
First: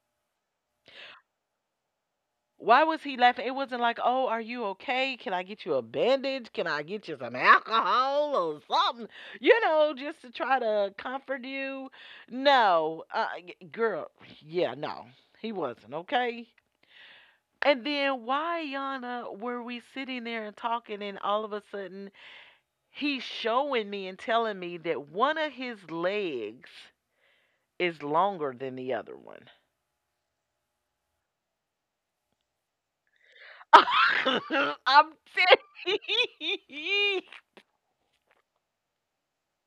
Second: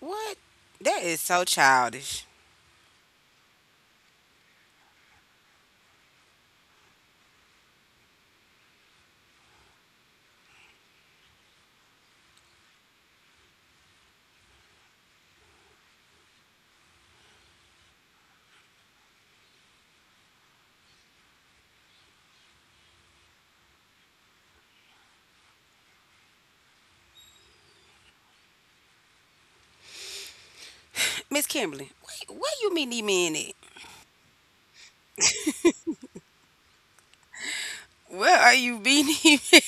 What? That is so childish.
laughing? It wasn't like, oh, are you okay, can I get you a bandage, can I get you some alcohol or something, just to try to comfort you. No, girl, yeah, no, he wasn't okay. And then why yana were we sitting there and talking, and all of a sudden he's showing me and telling me that one of his legs is longer than the other one.
Miss Kimberly, wait, what you mean he mean it?
I'm tell
Where are you being he mean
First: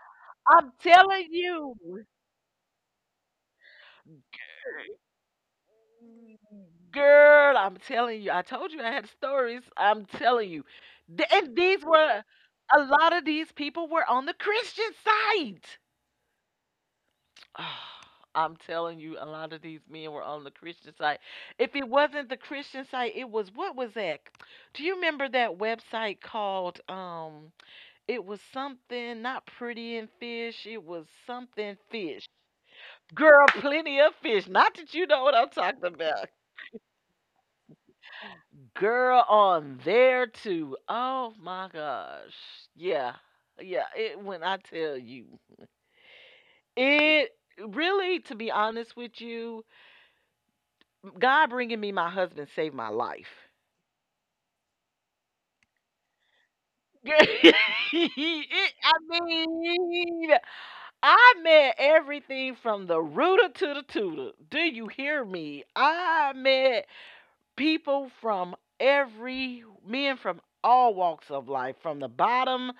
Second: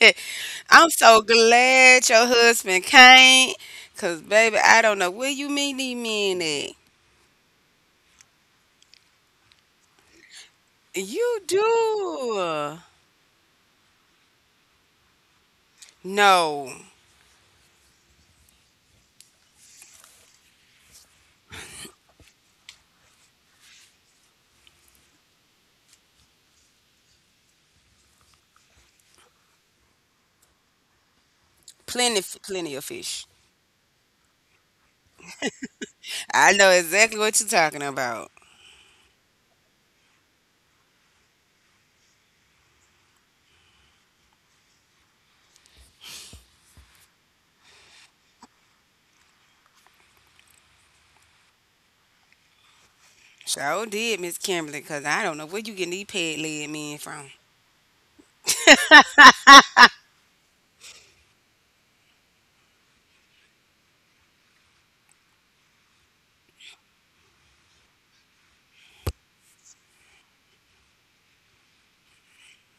it?
am
I'm so
telling you.
glad your husband came. Cause baby, I don't know what you mean he mean it.
Girl, I'm telling you. I told you I had stories. I'm telling you. Th-
You
And these were
do.
a lot of these people were on the Christian side.
No.
I'm telling you, a lot of these men were on the Christian site. If it wasn't the Christian site, it was, what was that? Do you remember that website called, it was something, not pretty and fish, it was something
Plenty
fish.
plenty of fish.
Girl, plenty of fish. Not that you know what I'm talking about.
I know exactly what you're talking about.
Girl on there too. Oh my gosh. Yeah. Yeah, it, when I tell you. It, really, to be honest with you, God bringing me my husband saved my life.
Sure did, Miss Kimberly, because I don't know where you getting these peg leg men from.
It, I mean, I met everything from the rooter to the tutor. Do you hear me? I met people from every, men from all walks of life, from the bottom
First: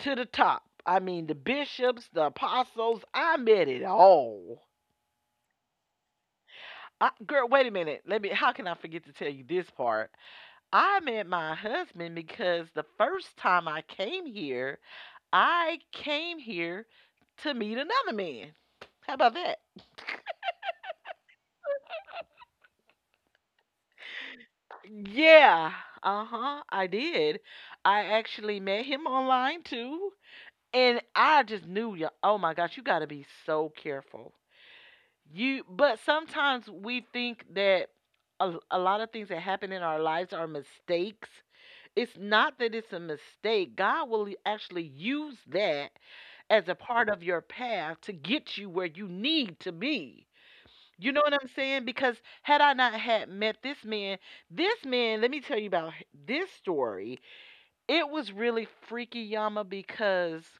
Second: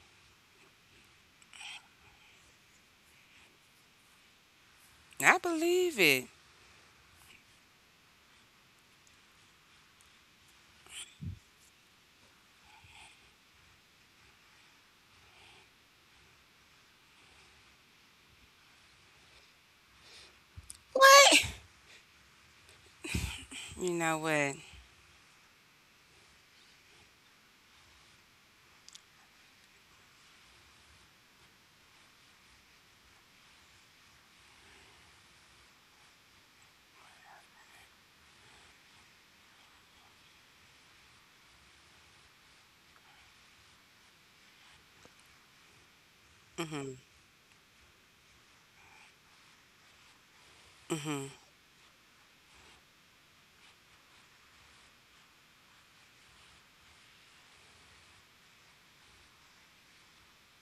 to the top. I mean, the bishops, the apostles, I met it all.
I believe it.
I, girl, wait a minute. Let me, how can I forget to tell you this part? I met my husband because the first time I came here to meet another man. How about that?
What? You know what?
Yeah, uh huh, I did. I actually met him online too, and I just knew ya. Oh my gosh, you gotta be so careful. You, but sometimes we think that a lot of things that happen in our lives are mistakes. It's not that it's a mistake. God will actually use that as a
Mm-hmm.
part of your path to get you where you need to be. You know
Mm-hmm.
what I'm saying? Because had I not had met this man, let me tell you about this story. It was really freaky, yama, because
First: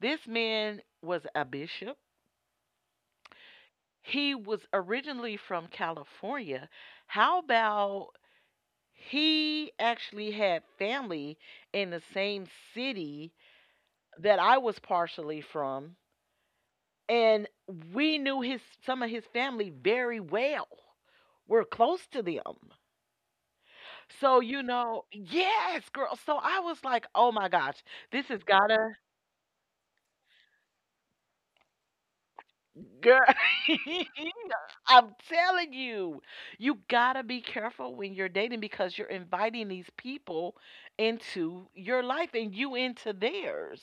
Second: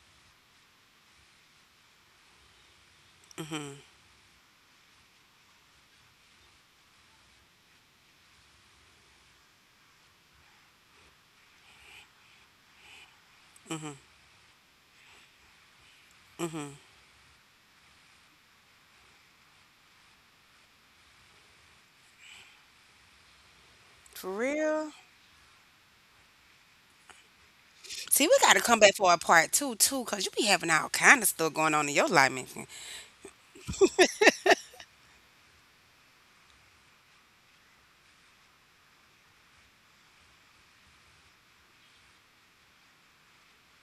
this man was a bishop.
Mm-hmm.
He was originally from California. How about he actually had family in the same city that I was partially from,
Mm-hmm.
and we knew his some of his family very well. We're close to them.
For
So, you
real?
know, yes, girl. So I was like, oh my gosh, this
See, we
has
gotta come
gotta,
back for a part two too, cause you be having all kind of stuff going on in your life, Miss Kim.
girl. I'm telling you, you gotta be careful when you're dating, because you're inviting these people into your life and you into theirs.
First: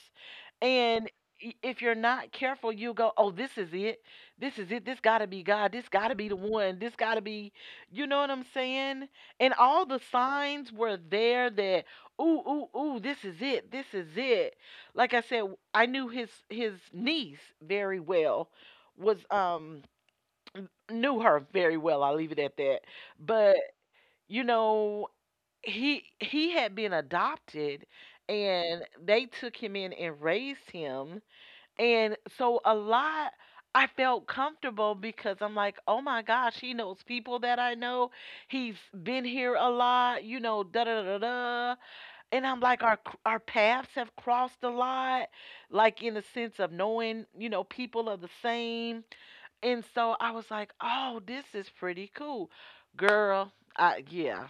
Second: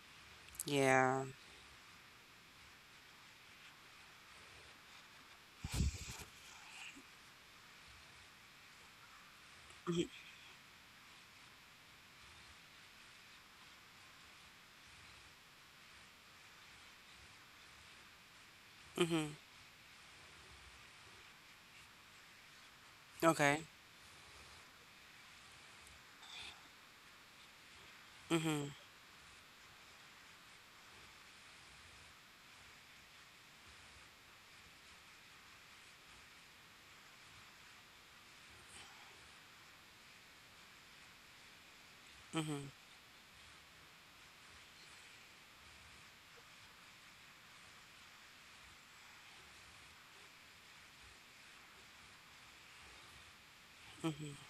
And
Yeah.
if you're not careful, you'll go, oh, this is it. This is it. This gotta be God. This gotta be the one. This gotta be, you know what I'm saying? And all the signs were there that, ooh, ooh, ooh, this is it. This is it. Like I said, I knew his niece very well, was
Mm-hmm.
knew her very well, I'll leave it at that. But,
Okay.
you know, he had been adopted
Mm-hmm.
and they took him in and raised him. And so a lot, I felt comfortable because I'm like, "Oh my gosh, he knows people that I know. He's been here a lot, you know, da da da da." And I'm
Mm-hmm.
like, "Our paths have crossed a lot, like in the sense of knowing, you know, people are the same." And so I was like, "Oh, this is pretty cool, girl." I, yeah,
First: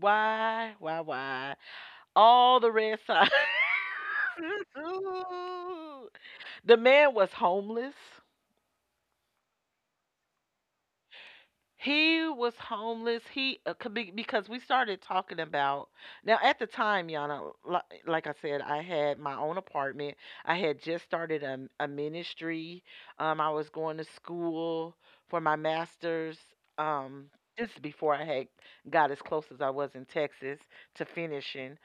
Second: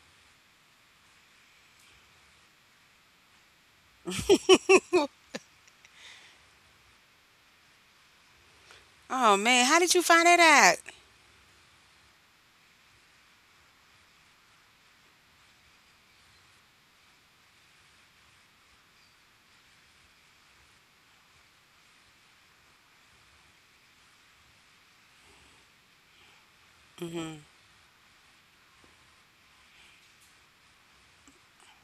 why, why? All the red signs. The man was homeless.
Oh man, how did you find that out?
He was homeless. Because we started talking about, now at the time, Yana, like I said, I had my own apartment. I had just started a ministry. I was going to school for my master's. Um,
Mm-hmm.
this is before I had got as close as I was in Texas to finishing.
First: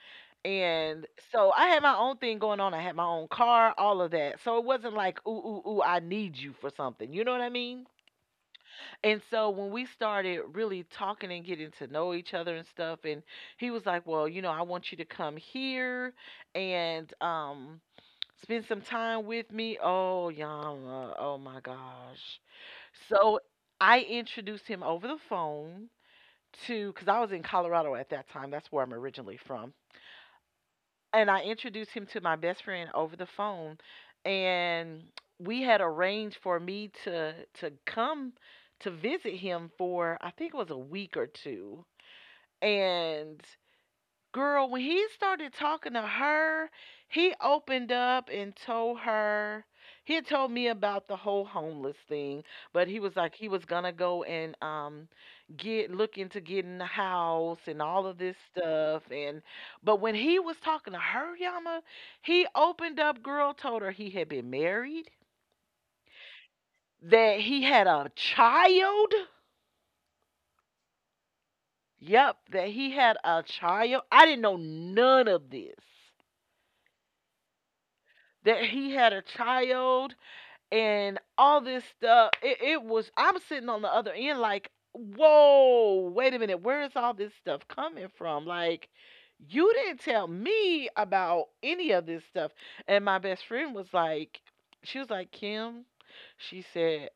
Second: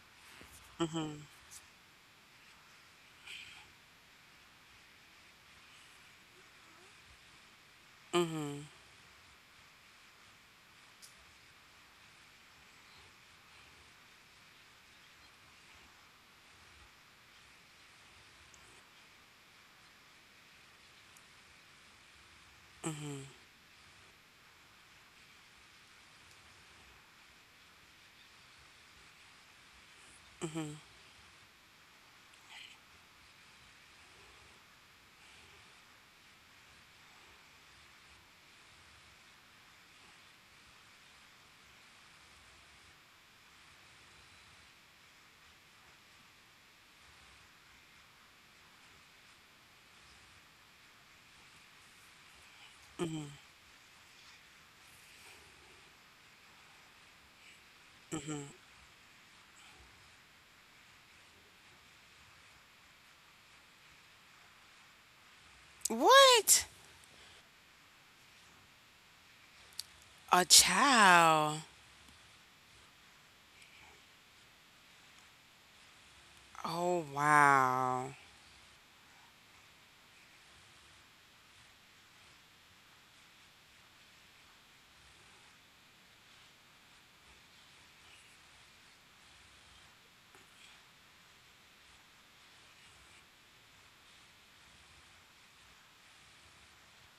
And so I had my own thing going on. I had my own car, all of that. So it wasn't like, ooh, ooh, ooh, I need you for something. You know what I mean?
Mm-hmm.
And so when we started really talking and getting to know each other and stuff, and he was like, well, you know, I want you to come here and spend some time with me. Oh, Yama, oh my gosh.
Mm-hmm.
So I introduced him over the phone to because I was in Colorado at that time. That's where I'm originally from,
Mm-hmm.
and I introduced him to my best friend over the phone, and we had arranged for me to come to visit him for, I think it was a week or two, and girl, when he started talking to her, he opened up and told her. He had told me about the whole homeless thing, but he was like, he was gonna go and get, look into getting a house and all of this stuff. And but when he was talking to her, Yama, he opened up, girl, told her he had been married,
What?
that he had a child.
A child.
Yep, that he had a child. I didn't know none of this,
Oh wow.
that he had a child and all this stuff. It was, I'm sitting on the other end like, whoa, wait a minute, where is all this stuff coming from? Like, you didn't tell me about any of this stuff. And my best friend was like, she was like, Kim, she said,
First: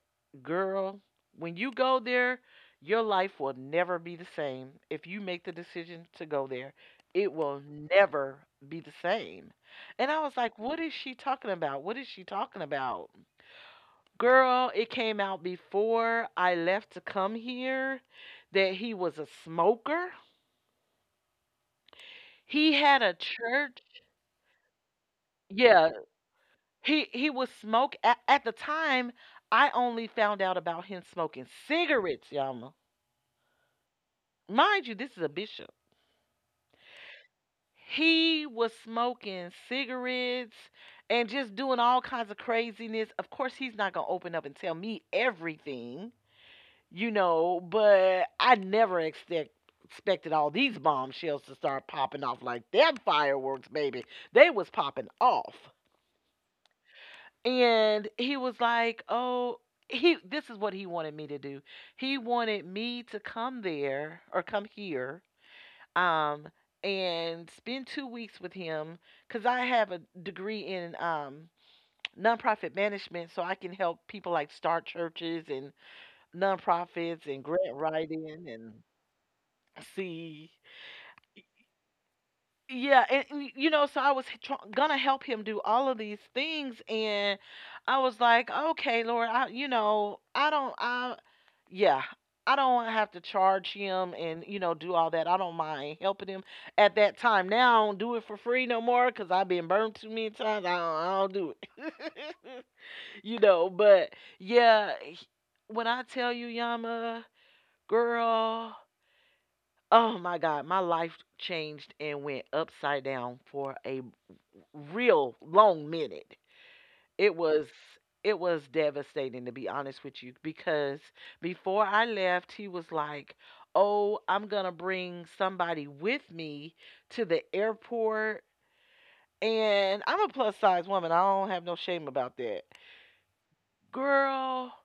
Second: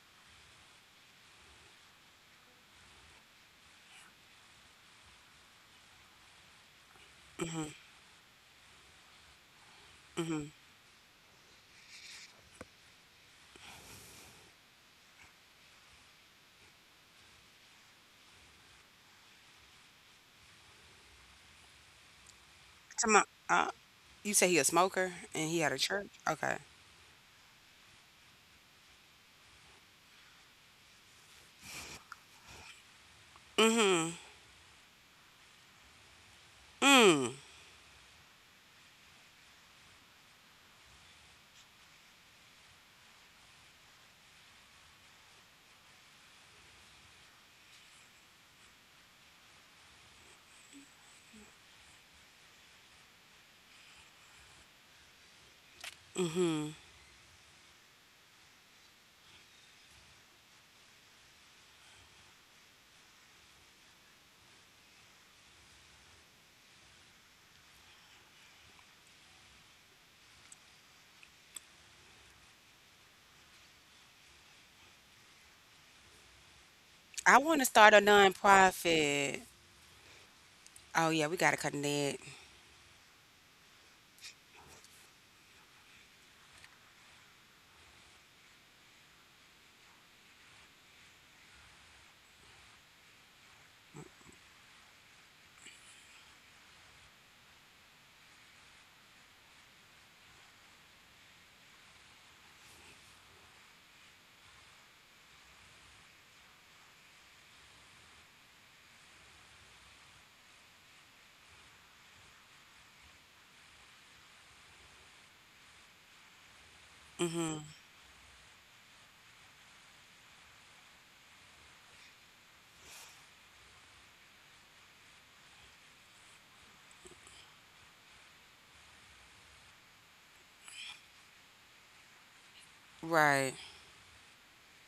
girl, when you go there, your life will never be the same. If you make the decision to go there, it will never be the same. And I was
Mm-hmm.
like, what is she talking about? What is she talking about? Girl, it came out before I left to come here that he was a smoker. He had a church.
You say he a smoker and he had a
Yeah,
church? Okay.
he was smoke at the time. I only found out about him smoking cigarettes, y'all.
Mm-hmm.
Mind you, this is a bishop.
Mm.
He was smoking cigarettes and just doing all kinds of craziness. Of course, he's not gonna open up and tell me everything. You know, but I never expected all these bombshells to start popping off like them fireworks, baby. They was popping off.
Mm-hmm.
And he was like, "Oh, he this is what he wanted me to do. He wanted me to come there or come here um and spend 2 weeks with him, cuz I have a degree in nonprofit management, so I can help people, like start churches and nonprofits
I
and
want to
grant
start a
writing and"
nonprofit.
See,
Oh yeah, we gotta cut that.
yeah, and you know, so I was gonna help him do all of these things, and I was like, okay, Lord, I, you know, I don't, I, yeah, I don't have to charge him and you know do all that. I don't mind helping him at that time. Now I don't do it for free no more because I've been burned too many times. I don't do it, you know. But yeah, when I tell you, Yama, girl. Oh my God, my life changed and went upside down for a real long minute. It
Mm-hmm.
was it was devastating to be honest with you because before I left, he was like, "Oh, I'm going to bring somebody with me to the airport." And I'm a plus size woman. I don't have no shame about that.
Right.
Girl,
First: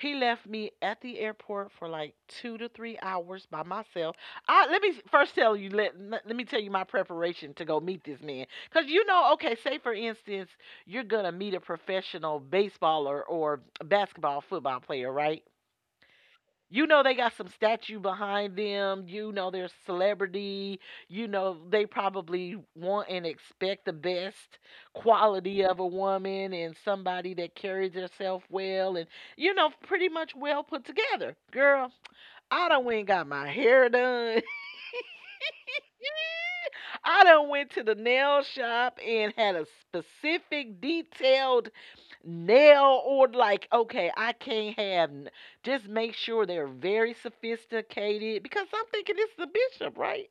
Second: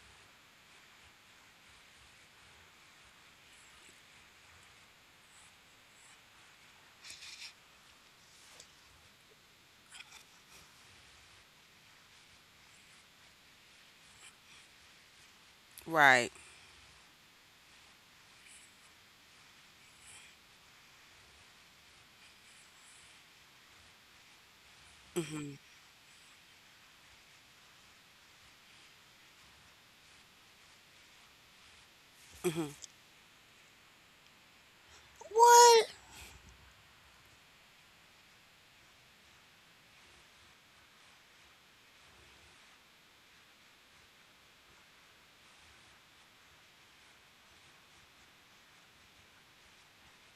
he left me at the airport for like 2 to 3 hours by myself. I, let me first tell you, let me tell you my preparation to go meet this man. Cause you know, okay, say for instance, you're gonna meet a professional baseballer or basketball football player, right?
Right.
You know they got some statue behind them. You know they're celebrity. You know they probably want and expect the best
Mm-hmm.
quality of a woman and somebody that carries herself well and you know pretty much well put together. Girl,
Mm-hmm.
I done went and got my hair done.
What?
I done went to the nail shop and had a specific detailed nail or like, okay, I can't have just make sure they're very sophisticated because I'm thinking this is a bishop, right?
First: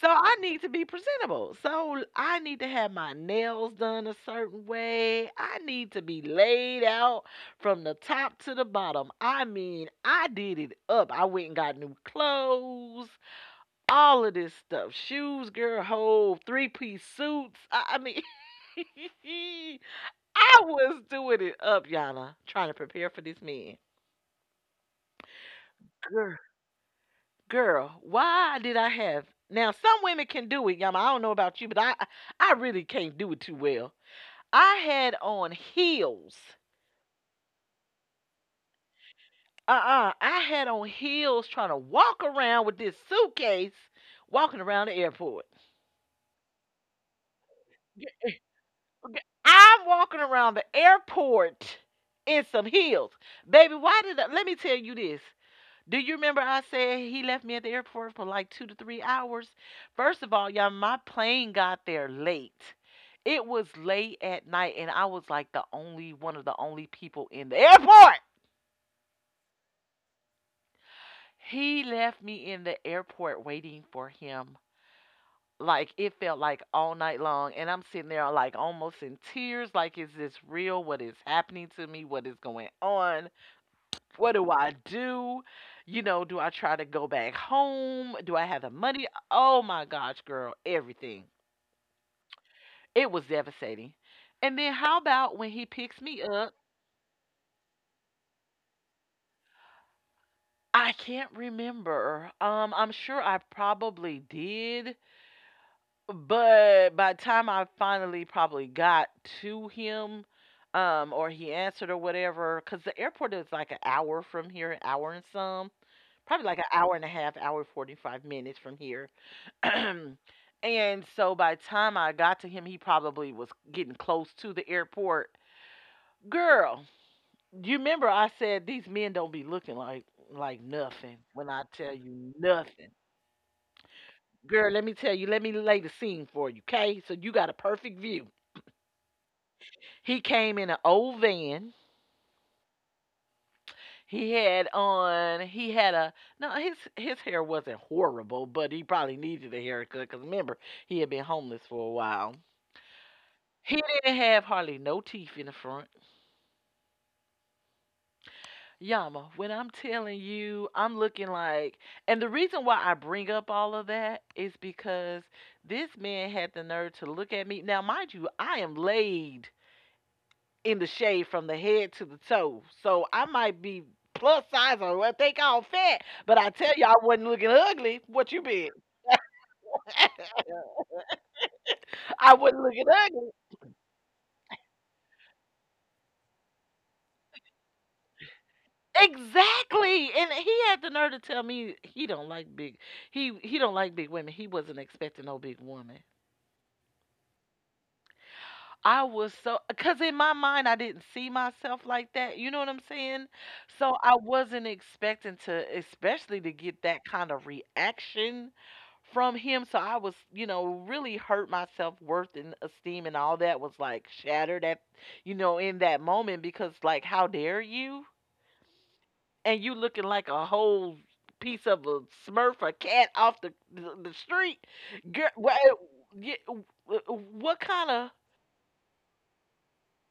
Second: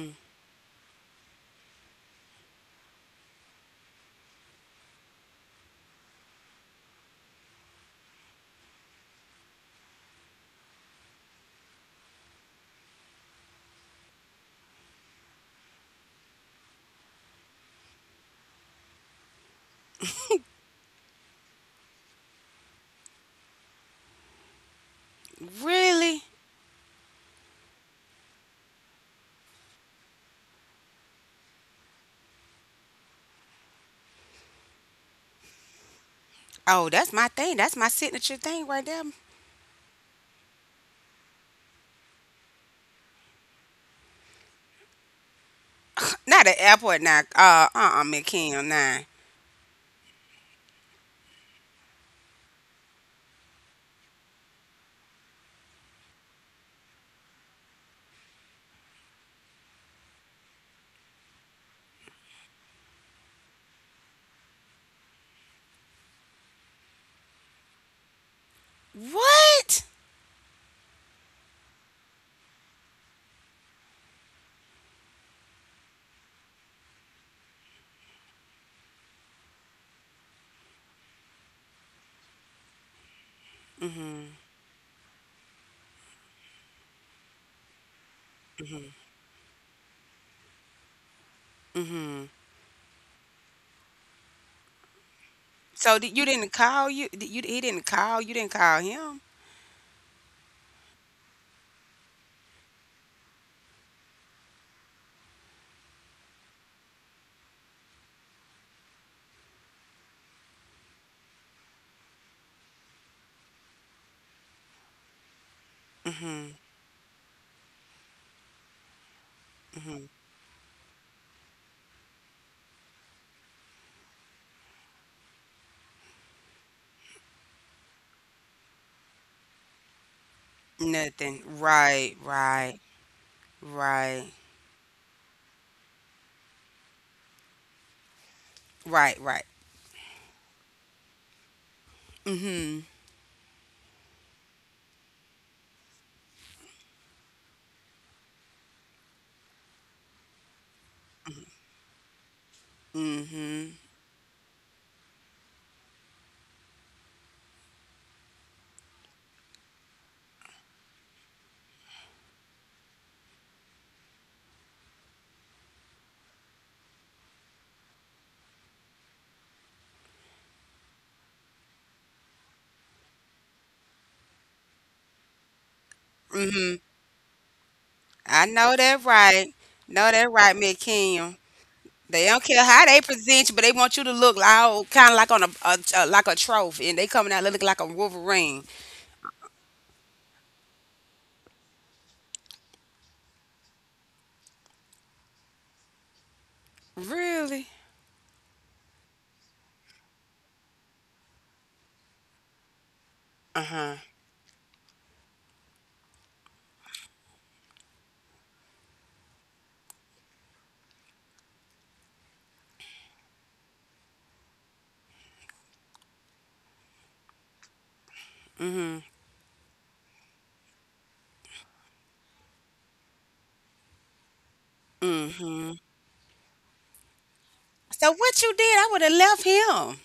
So I need to be presentable, so I need to have my nails done a certain way. I need to be laid out from the top to the bottom. I mean, I did it up. I went and got new clothes, all of this stuff, shoes, girl, whole three-piece suits. I mean I was doing it up, Yana, trying to prepare for this man.
Really?
Girl, girl, why did I have? Now, some women can do it, Yama. I don't know about you, but I really can't do it too well. I had on heels.
Oh, that's my thing. That's my signature thing right there.
Uh-uh. I had on heels trying to walk around with this suitcase, walking around the airport.
Not an airport now.
G-
Uh-uh, McKinney nine.
I'm walking around the airport in some heels. Baby, why did I, let me tell you this. Do you remember I said he left me at the airport for like 2 to 3 hours? First of all, y'all, my plane got there late. It was late at night, and I was like the only one of the only people in the airport.
What?
He left me in the airport waiting for him. Like it felt like all night long, and I'm sitting there like almost in tears. Like, is this real? What is happening to me? What is going on? What
Mm-hmm.
do I do? You know, do I try to go back home? Do I have the money? Oh my gosh, girl, everything.
Mm-hmm.
It was devastating. And then how about when he picks
So
me
did, you
up?
didn't call you? Did you, he didn't call you? Didn't call him?
I can't remember. I'm sure I probably did, but by the time I finally probably got to him, or he answered or whatever, because the airport is like an hour from here, an hour and some, probably like an
Mm-hmm.
hour and a half, hour 45 minutes from here
Mm-hmm.
and so by the time I got to him, he probably was getting close to the airport. Girl, you remember I said these men don't be looking like nothing. When
Nothing.
I tell
Right,
you,
right,
nothing.
right,
Girl, let me tell you, let me lay the scene for you, okay? So you got a perfect view.
right, right.
He came in an old van.
Mm-hmm.
He had on he had a no his his hair wasn't horrible, but he probably needed a haircut because remember he had been homeless for a while. He
Mm-hmm.
didn't have hardly no teeth in the front. Yama, when I'm telling you, I'm looking like, and the reason why I bring up all of that is because this man had the nerve to look at me. Now, mind you, I am laid in the shade from the head to the toe, so I might be plus size or what they call fat, but I tell you, I wasn't looking ugly. What you
I
been?
know that right. Know that right, Miss Kim. They
I
don't
wasn't
care
looking
how they
ugly.
present you, but they want you to look like kind of like on a, a like a trophy, and they coming out looking like a Wolverine.
Exactly. And he had the nerve to tell me he don't like big. He don't like big women. He wasn't expecting no big woman.
Really?
I was so, because in my mind I didn't see myself like that. You know what I'm saying?
Uh
So
huh.
I wasn't expecting to, especially to get that kind of reaction from him. So I was, you know, really hurt. My self worth and esteem and all that was like shattered at, you know, in that moment because like, how dare you?
Mm
And you looking like a whole piece of a Smurf, a cat off the street,
hmm.
girl.
Mm hmm.
What kind of
So what you did? I would have left him.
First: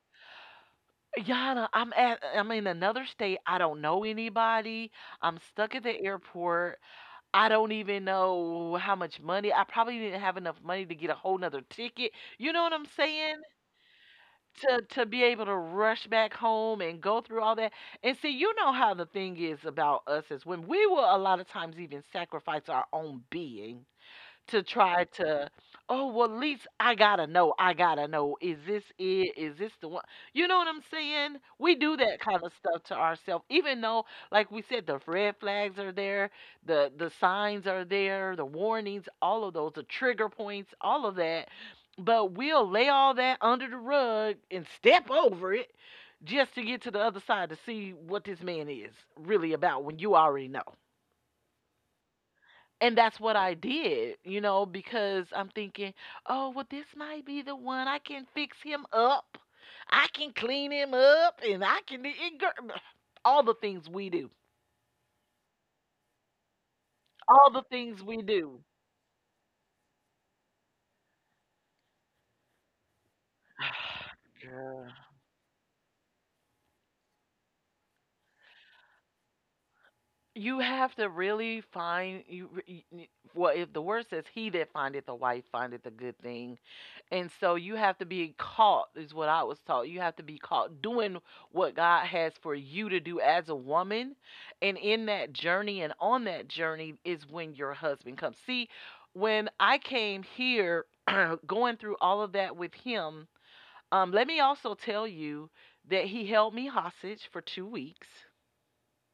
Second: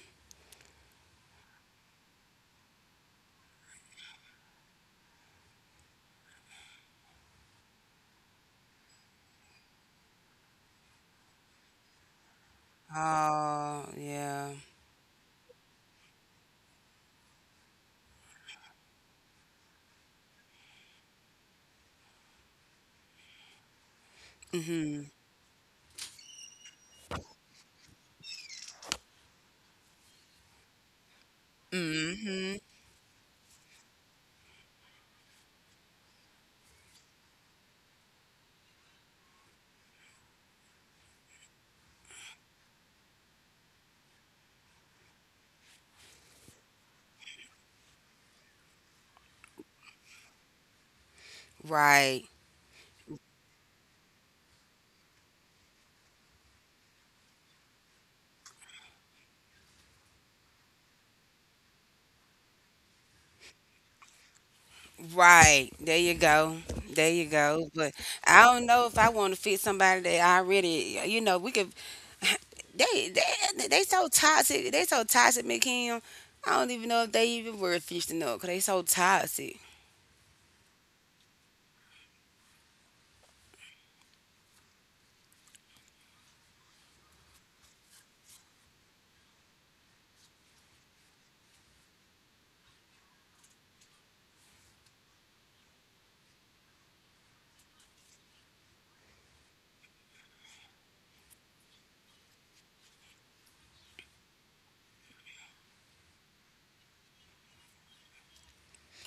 Yeah, no, I'm at I'm in another state. I don't know anybody. I'm stuck at the airport. I don't even know how much money. I probably didn't have enough money to get a whole nother ticket. You know what I'm saying?
Oh yeah.
To be able to rush back home and go through all that. And see, you know how the thing is about us as women. We will a lot of times even sacrifice our own being to
Mm
try
hmm.
to, oh well, at least I gotta know, is this it, is this the one? You know what I'm saying? We do that
Mm
kind of
hmm.
stuff to ourselves, even though like we said, the red flags are there, the signs are there, the warnings, all of those, the trigger points, all of that, but we'll lay all that under the rug and step over it just to get to the other side to see what this man is really about when you already know.
Right.
And that's what I did, you know, because I'm thinking, oh, well, this might be the one. I can fix him up. I can clean him up and I can it, all the things we do.
Right. There you go. There you
All the
go. But
things we
I
do.
don't know if I want to fit somebody that already, you know, we could they so toxic. They
Girl.
so toxic, McKim. I don't even know if they even worth fishing up because they so toxic.
You have to really find you. Well, if the word says, "He that findeth a wife findeth a good thing," and so you have to be caught, is what I was taught. You have to be caught doing what God has for you to do as a woman. And in that journey and on that journey is when your husband comes. See, when I came here, going through all of that with him, let me also tell you that he held me hostage for 2 weeks.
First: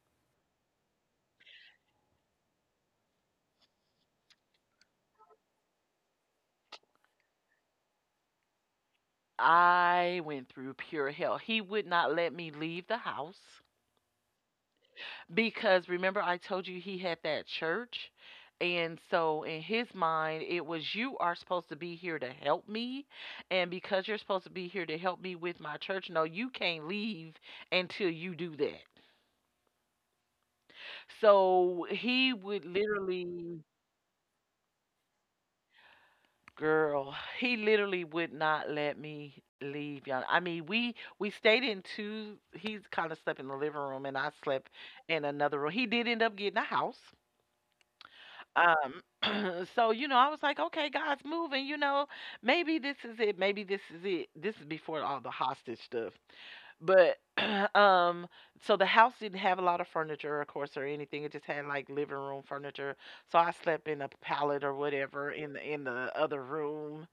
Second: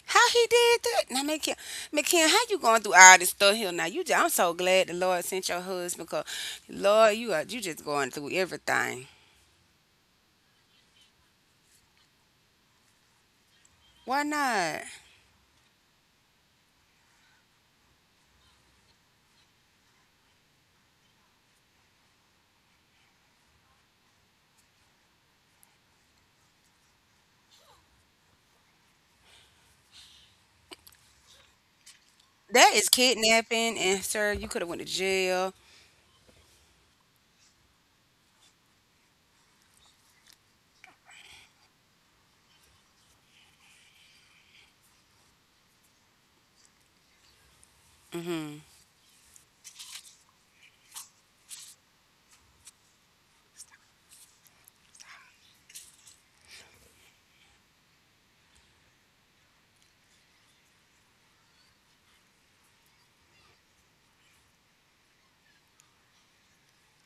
How he did that? Now, McKim, McKim, how you going through all this stuff here now? I'm so glad the Lord sent your husband because, Lord, you just going through everything.
I went through pure hell. He would not let me leave the house.
Why not?
Because remember, I told you he had that church. And so, in his mind, it was you are supposed to be here to help me. And because you're supposed to be here to help me with my church, no, you can't leave until you do that. So, he would
That is
literally,
kidnapping, and sir, you could have went to jail.
girl, he literally would not let me leave. Y'all. I mean, we stayed in two, he kind of slept in the living room, and I slept in another room. He did end up getting a house.
Mm-hmm.
Um, So, you know, I was like, okay, God's moving, you know, maybe this is it. Maybe this is it. This is before all the hostage stuff. But um so the house didn't have a lot of furniture, of course, or anything. It just had like living room furniture. So I slept in a pallet or whatever in the other room.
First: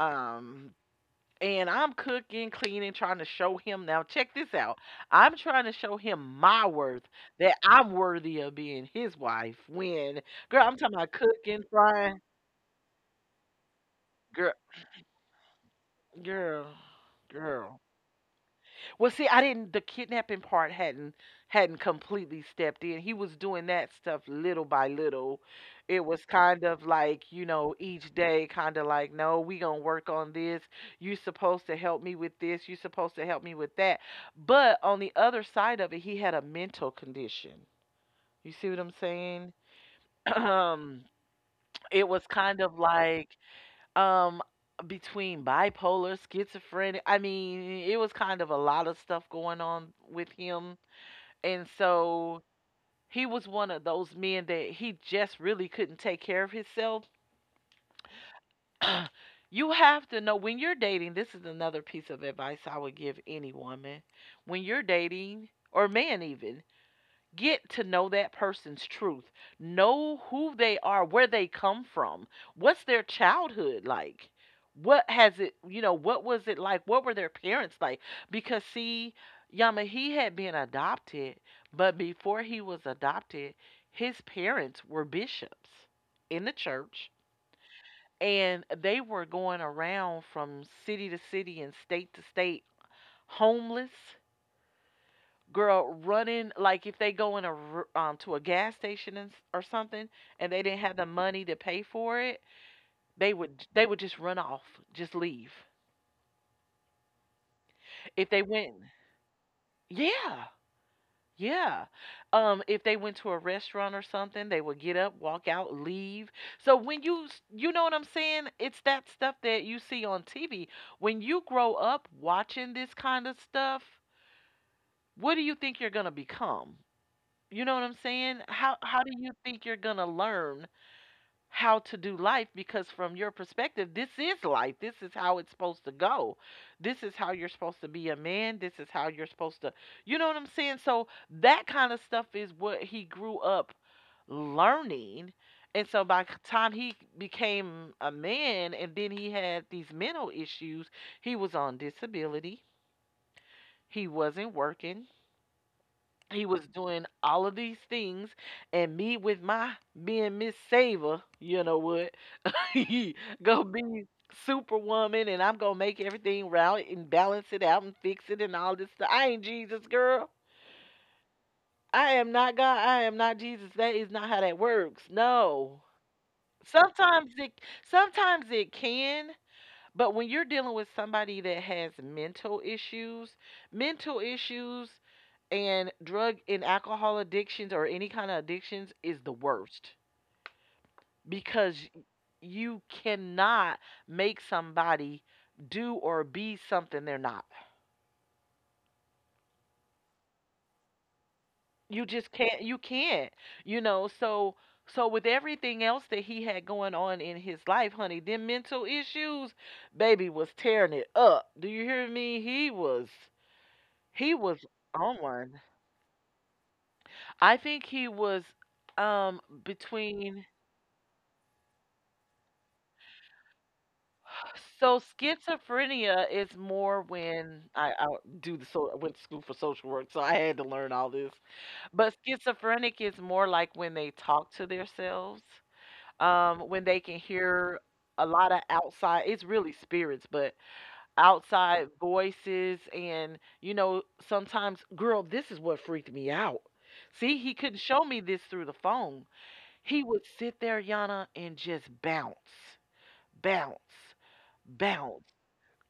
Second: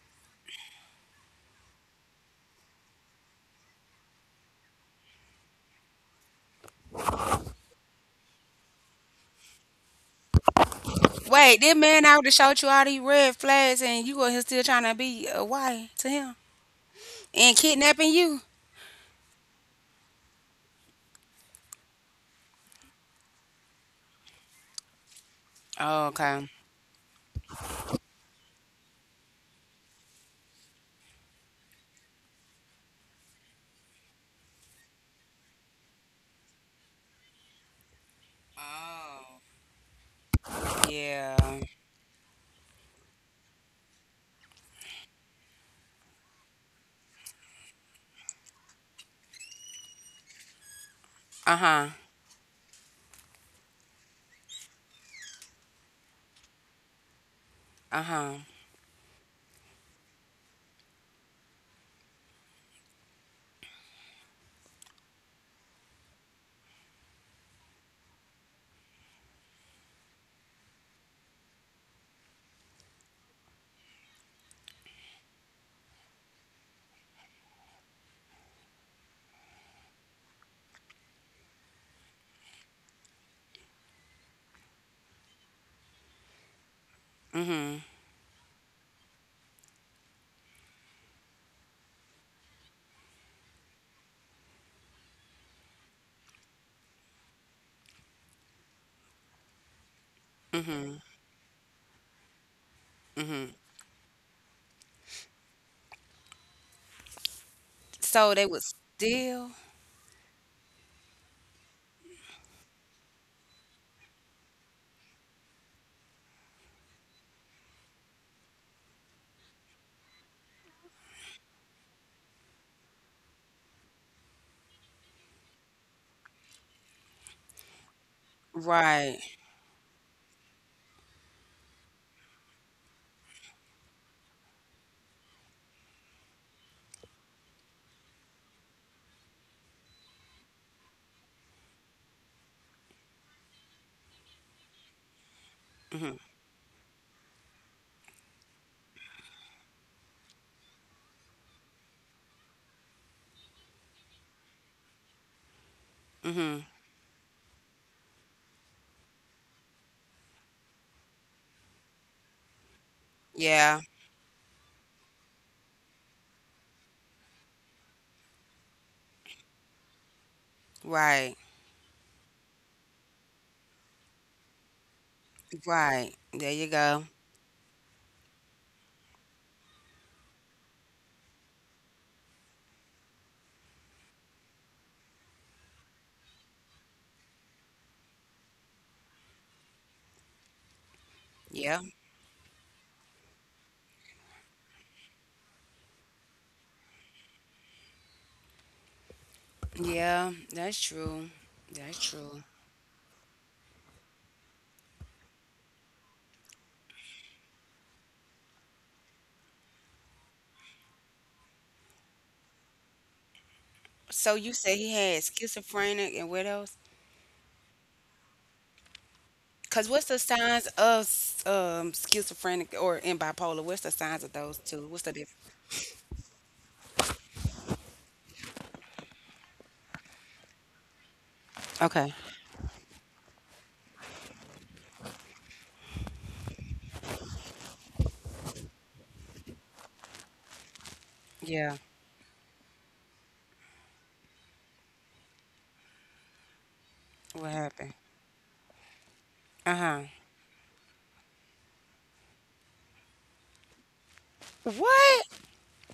Um and I'm cooking, cleaning, trying to show him now. Check this out. I'm trying to show him my worth, that I'm worthy of being his wife, when girl, I'm talking about
Wait,
cooking,
this man
frying.
out to showed you all these red flags and you were here
Girl,
still trying to be a wife to him
girl,
and
girl.
kidnapping you?
Well, see, I didn't. The kidnapping part hadn't completely stepped in. He was doing that stuff little by little. It
Oh,
was
okay.
kind of like, you know, each day, kind of like, no, we gonna work on this. You supposed to help me with this. You supposed to help me with that. But on the other side of it, he had a mental condition. You see what I'm
Oh,
saying? Um,
yeah.
it was kind of like um between bipolar, schizophrenic. I mean, it was kind of a lot of stuff going on with him,
Uh
and
huh.
so he was one of those men that he just really couldn't take care of himself.
Uh huh.
You have to know when you're dating, this is another piece of advice I would give any woman, when you're dating, or man even, get to know that person's truth. Know who they are, where they come from, what's their childhood like. What has it, you know, what was it like? What were their parents like? Because see, Yama, he had been adopted, but before he was adopted, his parents were bishops in the church
Mhm.
and they were going around from city to city and state to state, homeless, girl, running, like if they go in to a gas station and, or something, and they didn't
Mhm.
have the money to pay for it, they
Mhm.
would, they would just run off, just leave.
So
If
they
they
would
went,
still
yeah, yeah, if they went to a restaurant or something, they would get up, walk out, leave. So when you you know what I'm saying, it's that stuff that you see on TV. When you grow up watching this kind of stuff, what do you think you're going to become? You know what I'm saying? How do
right.
you think you're going to learn how to do life? Because from your perspective, this is life. This is how it's supposed to go. This is how you're supposed to be a man. This is how you're supposed to, you know what I'm saying, so that kind of stuff is what he grew up learning. And so
Mhm.
by the time he became a man and then he had these mental issues, he was on disability, he wasn't working, he
Mhm.
was doing all of these things. And me, with my being Miss Saver, you know what, go
Yeah.
be superwoman and I'm gonna make everything right and balance it out and fix it and all this stuff. I ain't Jesus, girl.
Right.
I am not God. I am not Jesus. That is not how that works. No.
Right. There you go.
Sometimes it sometimes it can, but when you're dealing with somebody that has mental issues and drug and alcohol addictions or any kind of addictions is the worst.
Yeah.
Because you cannot make somebody do or be something they're not.
Yeah. That's true. That's
You just
true.
can't. You know, so with everything else that he had going on in his life, honey, them mental issues, baby was tearing it up. Do you hear me? He was
So
he
you
was
said he had
on one.
schizophrenic and what else?
I think he was
Cause what's the
between.
signs of um schizophrenic or in bipolar? What's the signs of those two? What's
So
the difference?
schizophrenia is more when I do the so I went to school for social work, so I had to learn all this.
Okay.
But schizophrenic is more like when they talk to themselves, when they can hear a lot of outside. It's really spirits, but
Yeah.
outside voices, and you know sometimes, girl, this is what freaked me out. See,
What
he couldn't
happened?
show me this through the phone.
Uh huh.
He would sit there, Yana, and just bounce, bounce,
What?
bounce,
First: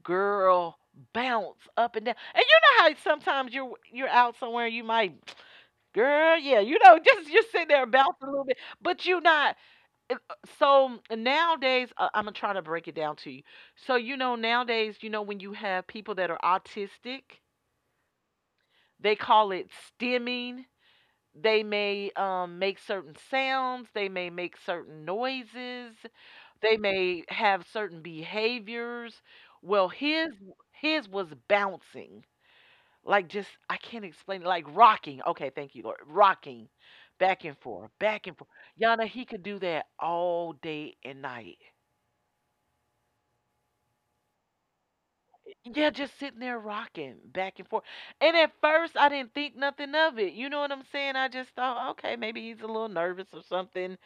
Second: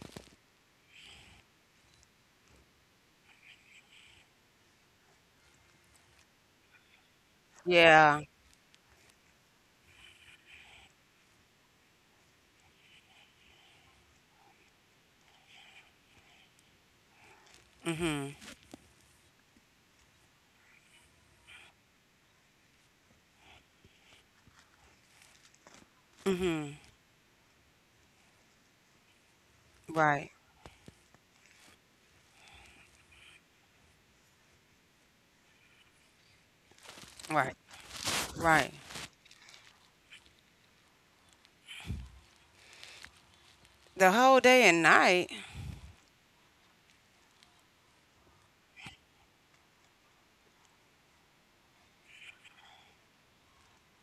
girl, bounce up and down. And you know how sometimes you're out somewhere you might, girl, yeah, just you're sitting there
Yeah.
bouncing a little bit, but you're not. So nowadays, I'm gonna try to break it down to you. So nowadays, when you have people that are autistic,
Mhm.
they call it stimming. They may make certain sounds. They may make certain noises. They
Mhm.
may have certain behaviors. Well, his
Right.
his was bouncing. Like, just I can't explain it, like, rocking. Okay, thank you, Lord. Rocking back and
Right.
forth, back and forth.
Right.
Yana, he could do that all day and night.
The whole day and night.
Yeah, just sitting there rocking back and forth. And at first, I didn't think nothing of it. You know what I'm saying? I just thought, okay, maybe he's a little nervous or something.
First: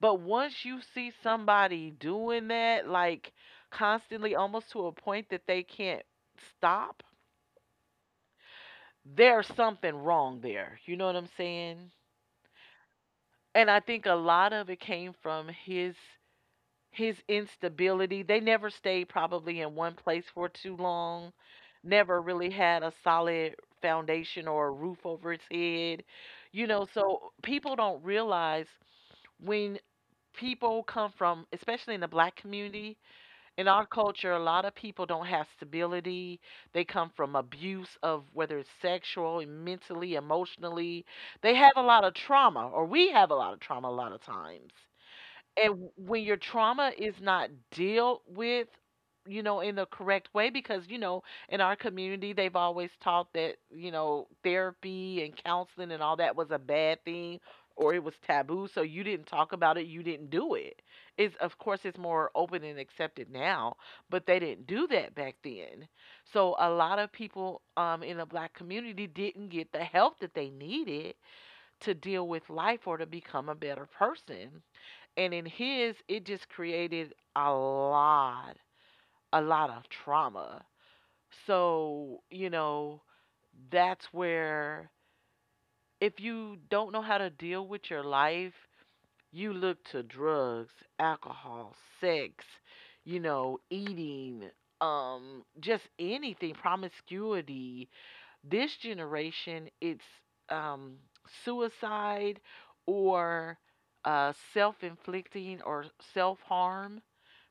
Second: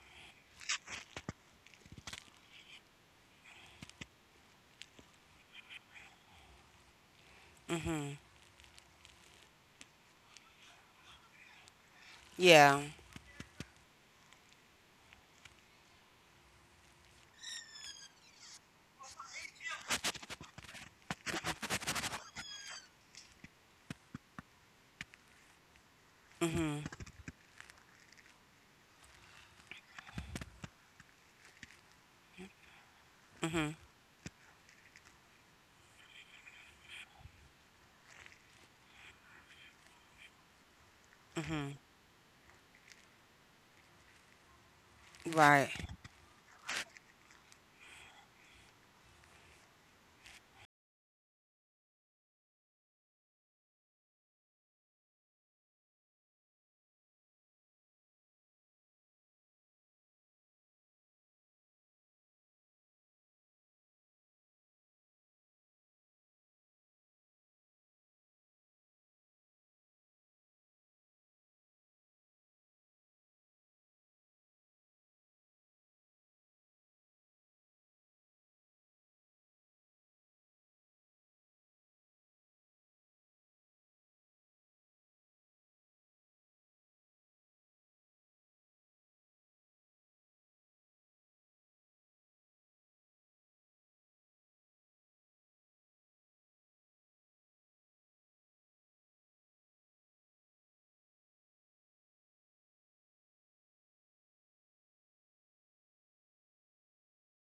But once you see somebody doing that, like constantly, almost to a point that they can't stop,
Mhm.
there's something wrong there. You know what I'm saying?
Yeah.
And I think a lot of it came from his instability. They never stayed probably in one place for too long. Never really had a solid foundation or a roof over his head. You
Mhm.
know, so people don't realize when people come from, especially in the black community, in
Mhm.
our culture, a lot of people don't have stability. They come from abuse, of whether it's sexual, mentally, emotionally. They have
Mhm.
a lot of trauma, or we have a lot of trauma a lot of times,
Right.
and when your trauma is not dealt with, in the correct way, because in our community they've always taught that therapy and counseling and all that was a bad thing, or it was taboo, so you didn't talk about it, you didn't do it. It's of course it's more open and accepted now, but they didn't do that back then. So a lot of people, in the black community, didn't get the help that they needed to deal with life or to become a better person. And in his, it just created a lot of trauma. So, you know, that's where if you don't know how to deal with your life, you look to drugs, alcohol, sex, eating, just anything, promiscuity. This generation, it's um, suicide, or self inflicting, or self harm,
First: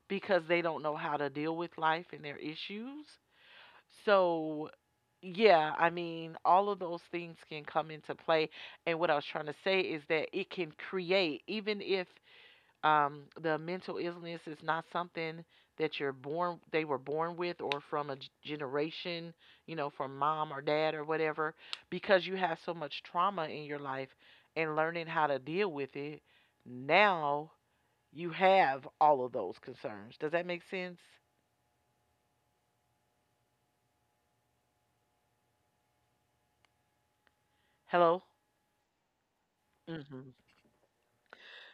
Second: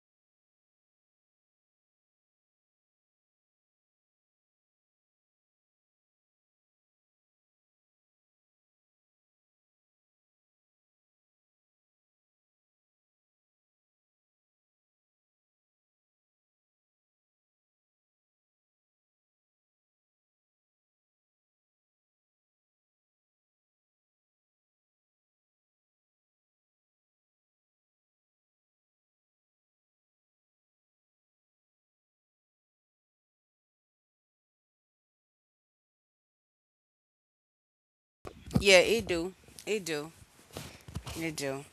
because they don't know how to deal with life and their issues. So, yeah, I mean, all of those things can come into play. And what I was trying to say is that it can create, even if the mental illness is not something that they were born with, or from a generation, you know, from mom or dad or whatever, because you have so much trauma in your life and learning how to deal with it. Now you have all of those concerns. Does that make sense? Hello?
Yeah. It do. It do.
Mhm.
It do.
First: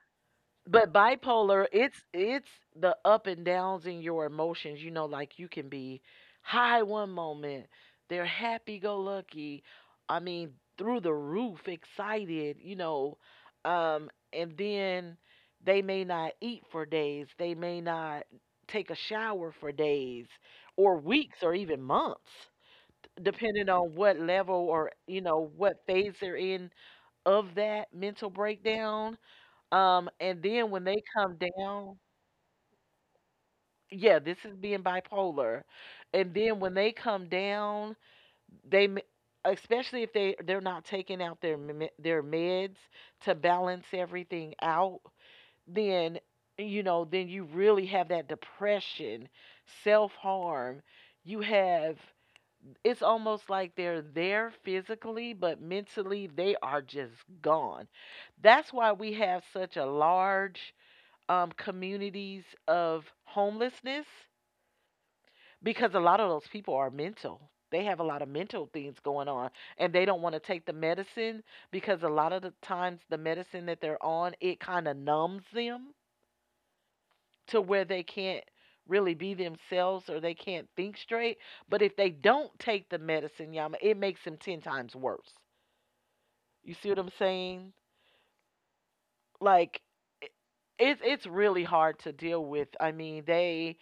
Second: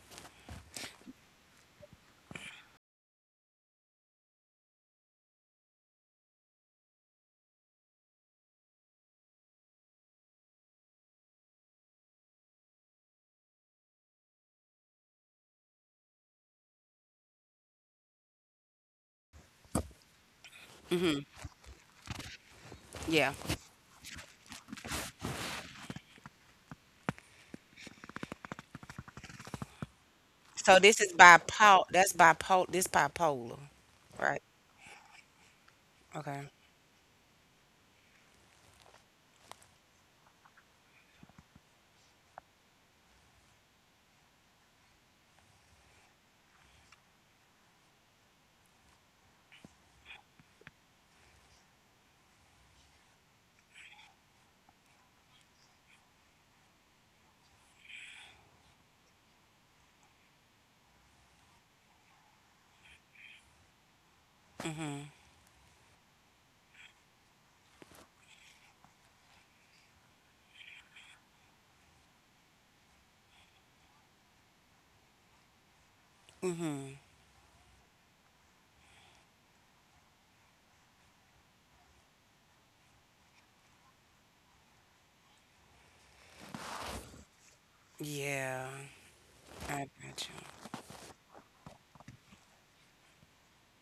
But bipolar, it's the up and downs in your emotions, you know, like you can be high one moment, they're happy go lucky, I mean, through the roof, excited, you know, and then they may not eat for days, they may not take a shower for days or
Mhm.
weeks or even months,
Yeah.
depending on what level or, you know, what phase they're in of that mental breakdown. And then
So
when
this
they
is
come
bipolar.
down,
That's bipolar. This bipolar.
yeah, this
Right.
is being bipolar. And
Okay.
then when they come down, they especially if they're not taking out their their meds to balance everything out, then, you know, then you really have that depression, self-harm. You have, it's almost like they're there physically, but mentally they are just gone. That's why we have such a large communities of homelessness,
Mhm.
because a lot of those people are mental. They have a lot of mental things going on and they don't want to take the medicine, because a lot of the times the medicine that they're on, it kind of numbs them
Mhm.
to where they can't really be themselves or they can't think straight. But if they don't take the medicine, Yama, it makes them 10 times worse. You see what I'm saying?
Yeah.
Like,
I got
i- it's really hard to deal with. I mean, they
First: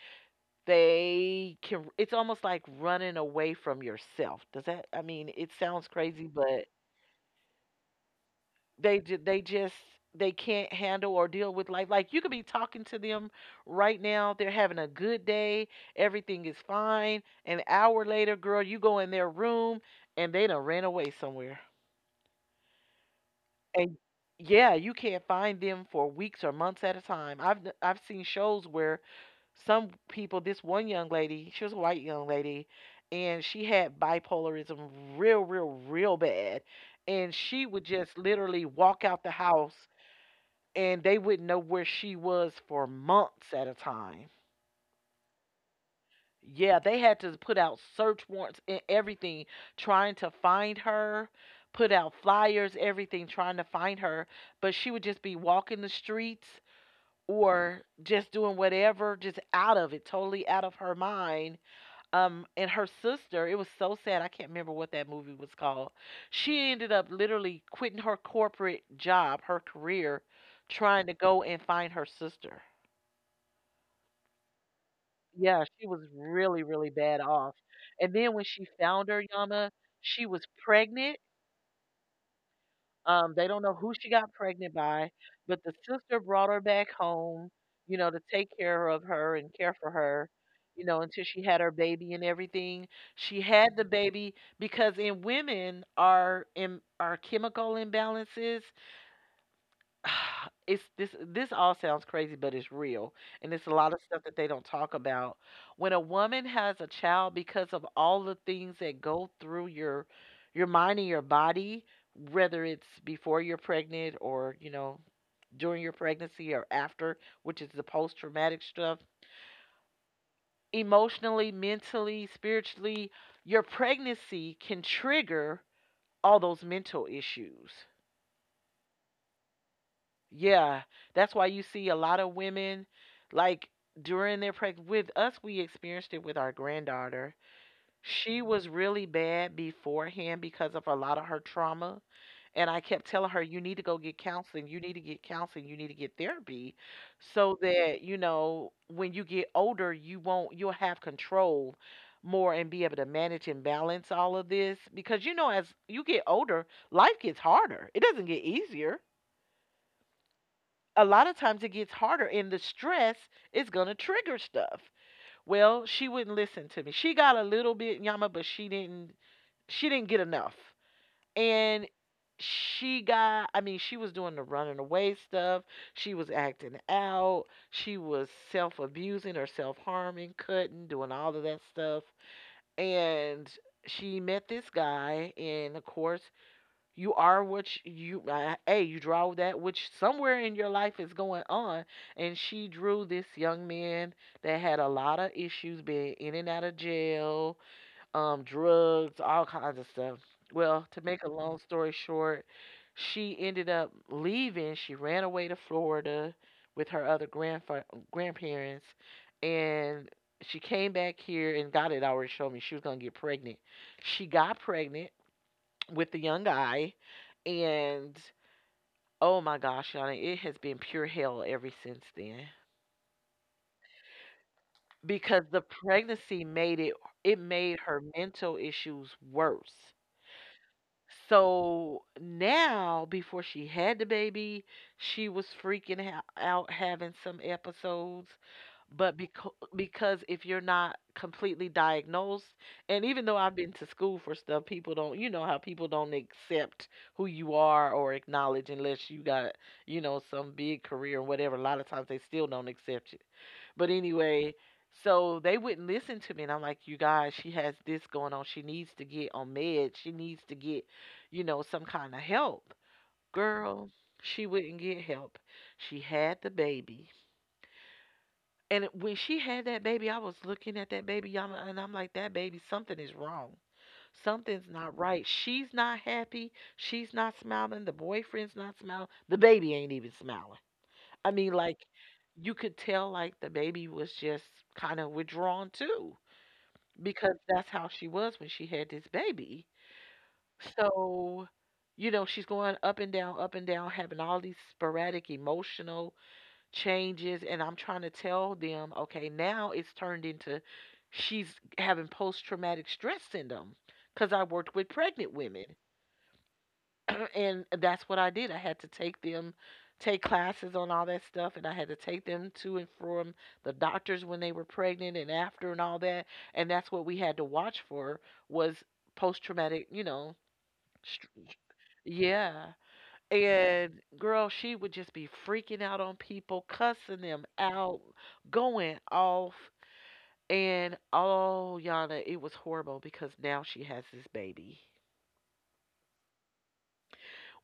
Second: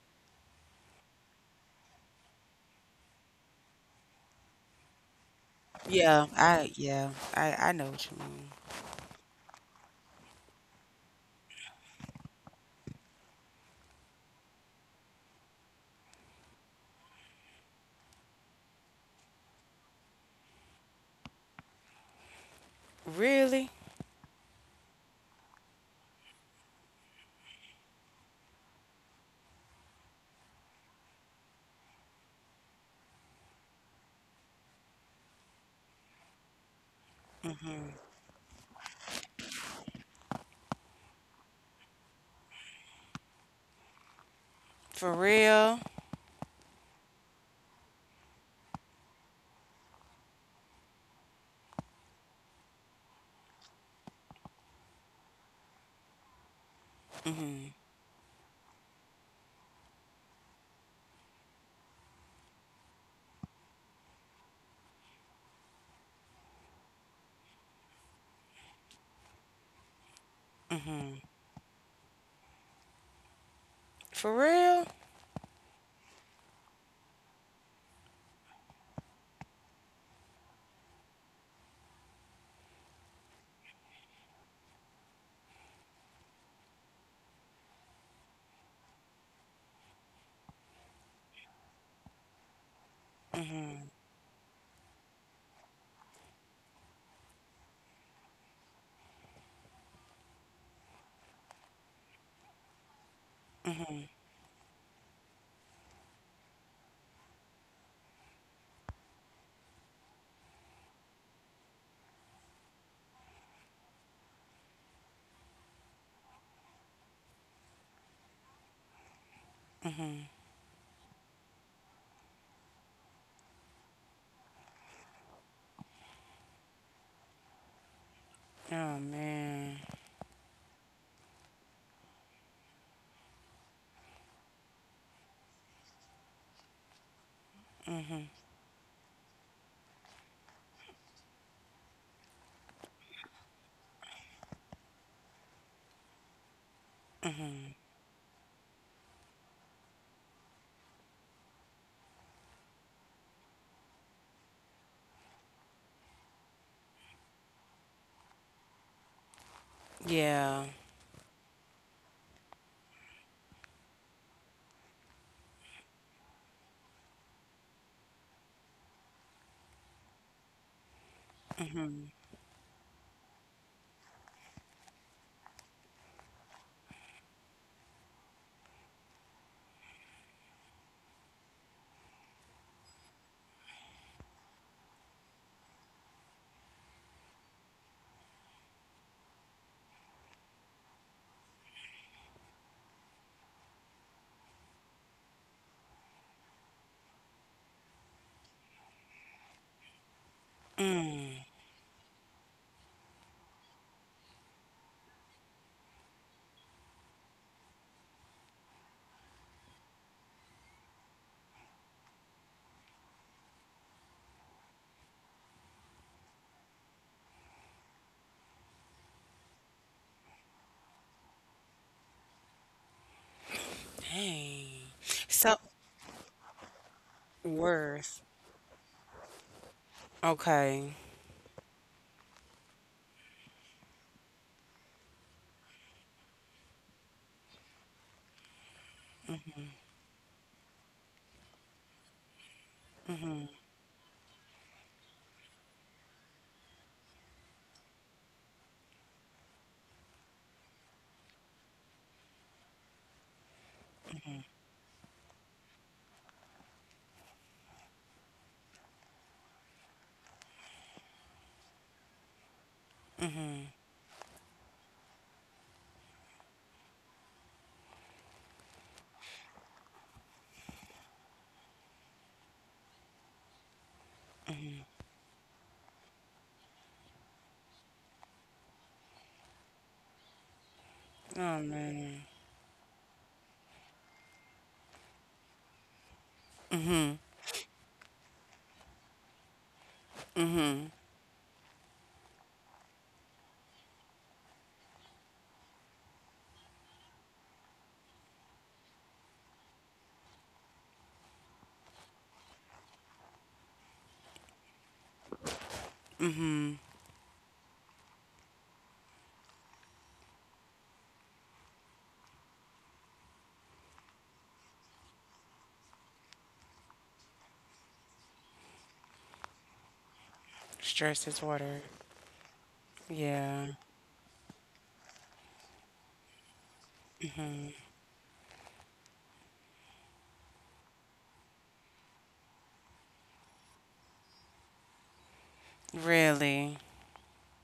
They can, it's almost like running away from yourself. Does that, I mean, it sounds
you.
crazy,
Yeah,
but
I yeah, I I know what you mean.
they just, they can't handle or deal with life. Like, you could be talking to them right now, they're having a good day, everything is fine, an hour later, girl, you go in their room, and they done ran away somewhere.
Really?
And yeah, you can't find them for weeks or months at a time. I've seen shows where some people, this one young lady, she was a white young lady, and she had bipolarism, real real real bad, and she would just literally walk out the house, and they wouldn't know where she was for months at a time.
For real?
Yeah, they had to put out search warrants and everything trying to find her, put out flyers, everything trying to find her, but she would just be walking the streets,
Mhm.
or just doing whatever, just out of it, totally out of her mind. Um, and her sister, it was so sad, I can't remember what that movie was called. She ended up literally quitting her corporate job, her career, trying to
Mhm.
go and find her sister.
For real?
Yeah, she was really really bad off. And then when she found her, Yama, she was pregnant. They don't know who she got pregnant by, but the sister brought her back home, you know, to take care of her and care for her, you know, until she had her baby and everything. She had the
Mhm.
baby because in women are in are chemical imbalances. It's this this all sounds crazy, but it's real. And it's a lot of
Mhm.
stuff that they don't talk about. When a woman has a child, because of all the things that go through your mind and your body, whether it's before you're pregnant or, you know, during your pregnancy or after, which is the post traumatic stuff,
Mhm.
emotionally, mentally, spiritually, your pregnancy can trigger all those mental issues.
Oh man.
Yeah, that's why you see a lot of women, like, during their pregnancy. With us, we experienced it with our granddaughter.
Mhm.
She was really bad beforehand because of a lot of her trauma. And I kept telling her, you need to go get counseling. You need to get counseling. You need to get therapy so
Mhm.
that, you know, when you get older, you won't, you'll have control more and be able to manage and balance all of this. Because, you know, as you get older, life gets harder, it doesn't get easier,
Yeah.
a lot of times it gets harder, and the stress is going to trigger stuff. Well, she wouldn't listen to me, she got a little bit, Yama, but she didn't, she didn't get enough. And
Mhm.
she got, I mean, she was doing the running away stuff, she was acting out, she was self-abusing or self-harming, cutting, doing all of that stuff. And she met this guy and of course, you are what you, A, you draw that which somewhere in your life is going on. And she drew this young man that had a lot of issues, been in and out of jail, drugs, all kinds of stuff. Well, to make a
Mm.
long story short, she ended up leaving. She ran away to Florida with her other grandparents. And she came back here and God had already showed me she was going to get pregnant. She got pregnant with the young guy, and oh my gosh, Yana, it has been pure hell ever since then.
Dang.
Because
So
the pregnancy made it, it made her
worth.
mental issues worse.
Okay.
So now, before she had the baby, she was freaking out having some episodes, but because if you're not completely diagnosed, and even though
Mhm.
I've been to school for stuff, people don't, you know, how people don't accept who you are or acknowledge unless you got, you know, some big career or whatever, a lot of times they still don't accept you. But anyway, so they wouldn't listen to me, and I'm like, you guys, she has this going on, she needs to get on meds, she needs to get, you know, some kind of help.
Mhm.
Girl, she wouldn't get help. She had the baby, and when she had that baby, I was looking at that baby, y'all, and I'm like, that baby, something is wrong. Something's not right. She's not happy. She's not smiling. The boyfriend's not smiling. The baby ain't even smiling. I mean,
Oh
like,
man.
you could tell, like, the baby was just kind of withdrawn too,
Mhm.
because that's how she was when she had this baby.
Mhm.
So, you know, she's going up and down, having all these sporadic emotional changes, and I'm trying to tell them, okay, now it's turned into she's having post traumatic stress syndrome, cuz I worked with pregnant women.
Mhm.
And that's what I did. I had to take classes on all that stuff, and I had to take them to and from the doctors when they were pregnant and after and all that. And that's what we had to watch for was post traumatic, you know,
Stress
str-
is water.
yeah.
Yeah.
And girl, she would just be freaking out on people, cussing them out, going off. And oh, Yana, it was horrible because now she has this baby.
Really.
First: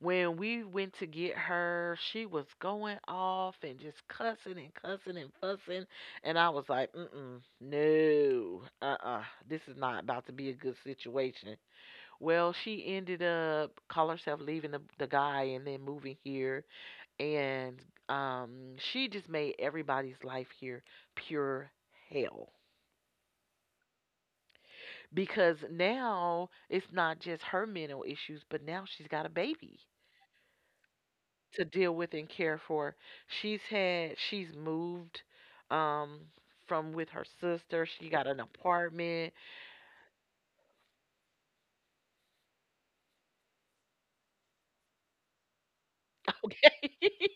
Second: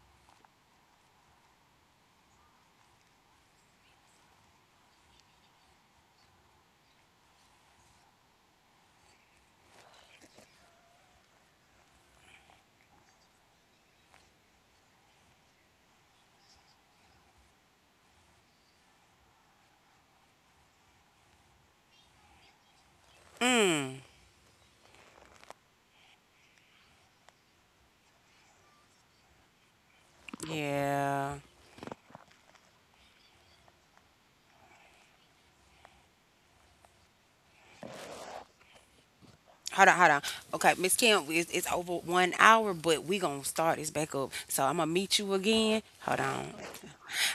When we went to get her, she was going off and just cussing and cussing and fussing. And I was like, mm-mm, no, uh-uh, this is not about to be a good situation. Well, she ended up call herself leaving the guy and then moving here, and she just made everybody's life here pure hell,
Mm.
because now it's not just her mental issues, but now she's got a baby
Yeah.
to deal with and care for. She's moved, um, from with her sister. She got an apartment.
Hold on, hold on. Okay, Miss Kim, it's over 1 hour, but we gonna start this back up. So I'm gonna meet you again. Hold on.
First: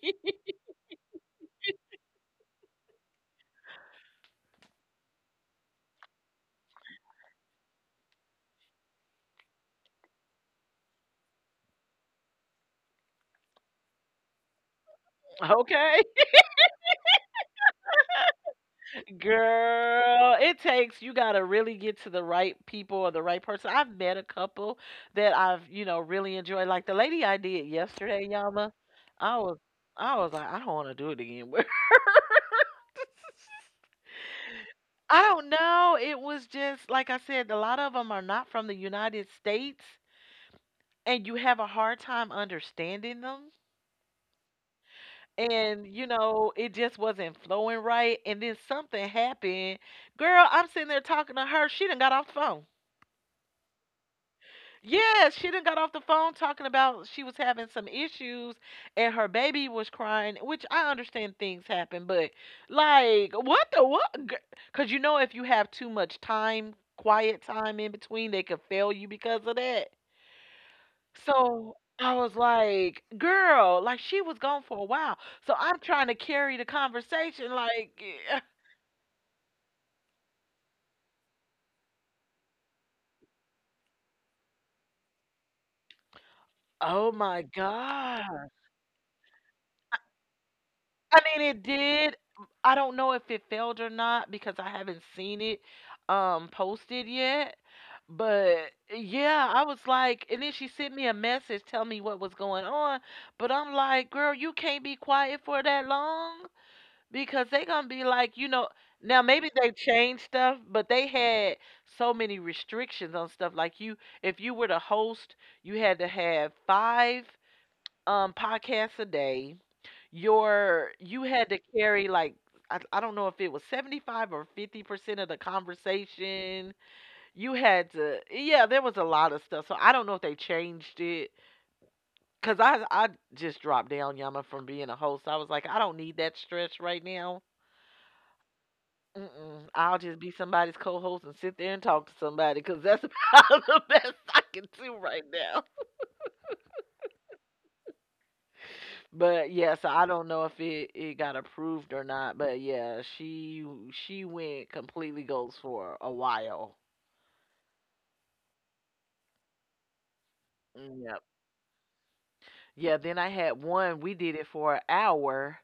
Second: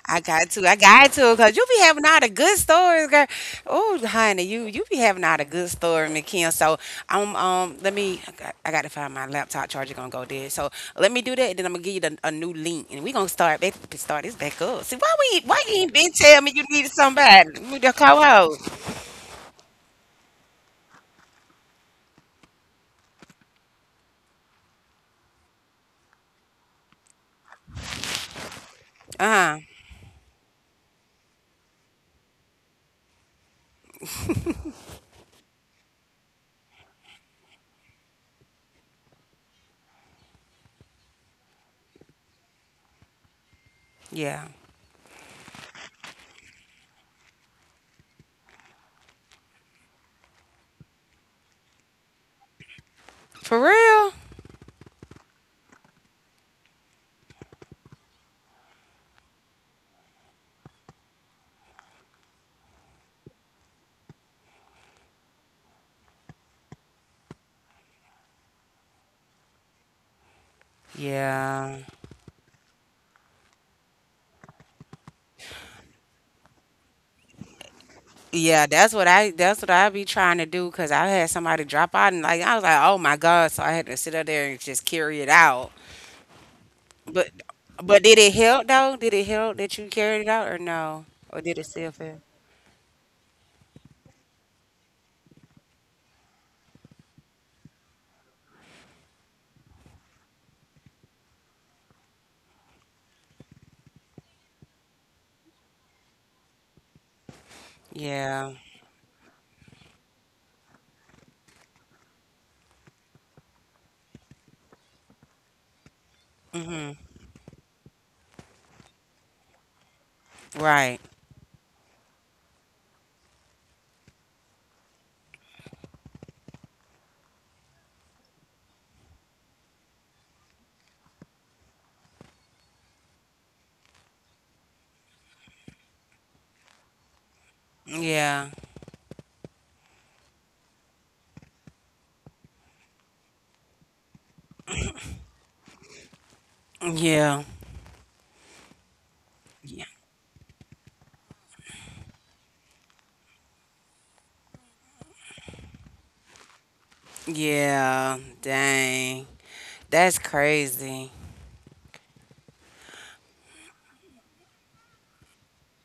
Cause you be having all the good stories, girl. Oh, honey, you be having all the good stories, Miss Kim. So I got to find my laptop charger gonna go dead. So let me do that, and then I'm gonna give you a new link, and we gonna start this back up. See why you ain't
Okay,
been tell me you needed somebody, you the co-host.
girl, it takes, you gotta really get to the right people or the right person. I've met a couple that I've, you know, really enjoyed. Like the lady I did yesterday, Yama, I was
Uh huh.
I was like, I don't wanna do it again. I don't know. It was just like I said, a lot of them are not from the United States, and you have a hard time understanding them.
Yeah.
And you know, it just wasn't flowing right. And then something happened. Girl, I'm sitting there talking to her, she done got off the phone.
For real.
Yes, she done got off the phone, talking about she was having some issues and her baby was crying, which I understand, things happen, but like, what the what? Because you know, if you have too much time, quiet time in between, they could fail you because of that. So
Yeah.
I was like, girl, like she was gone for a while. So I'm trying to carry the conversation, like,
Yeah, that's what I be trying to do because I had somebody drop out and like I was like, oh my god, so I had to sit up there and just carry it out.
oh
But
my
but did
God.
it help though? Did it help that you carried it out or no?
I
Or
mean,
did
it
it still
did.
feel?
I don't know if it failed or not, because I haven't seen it posted yet. But yeah, I was like, and then she sent me a message telling me what was going on. But I'm like, girl, you can't be quiet for that long, because they gonna
Yeah.
be like, you know, now maybe they changed stuff, but they had so many restrictions on stuff. Like you, if you were to host, you had to
Mm-hmm.
have five podcasts a day.
Right.
You had to carry, like, I don't know if it was 75 or 50% of the conversation. You had to, yeah, there was a lot of stuff. So I don't know if they changed it, cuz I just dropped down, Yama, from being a host. I was like, I don't need that stress right now.
Yeah.
Mm-mm. I'll just be somebody's co-host and sit there and talk to somebody, cuz that's about the best I can do right now.
Yeah.
But
Yeah.
yeah, so I don't know if it got approved or not. But yeah, she went completely ghost for a while.
Yeah. Dang. That's crazy.
Yep. Yeah. Then I had one. We did it for an hour,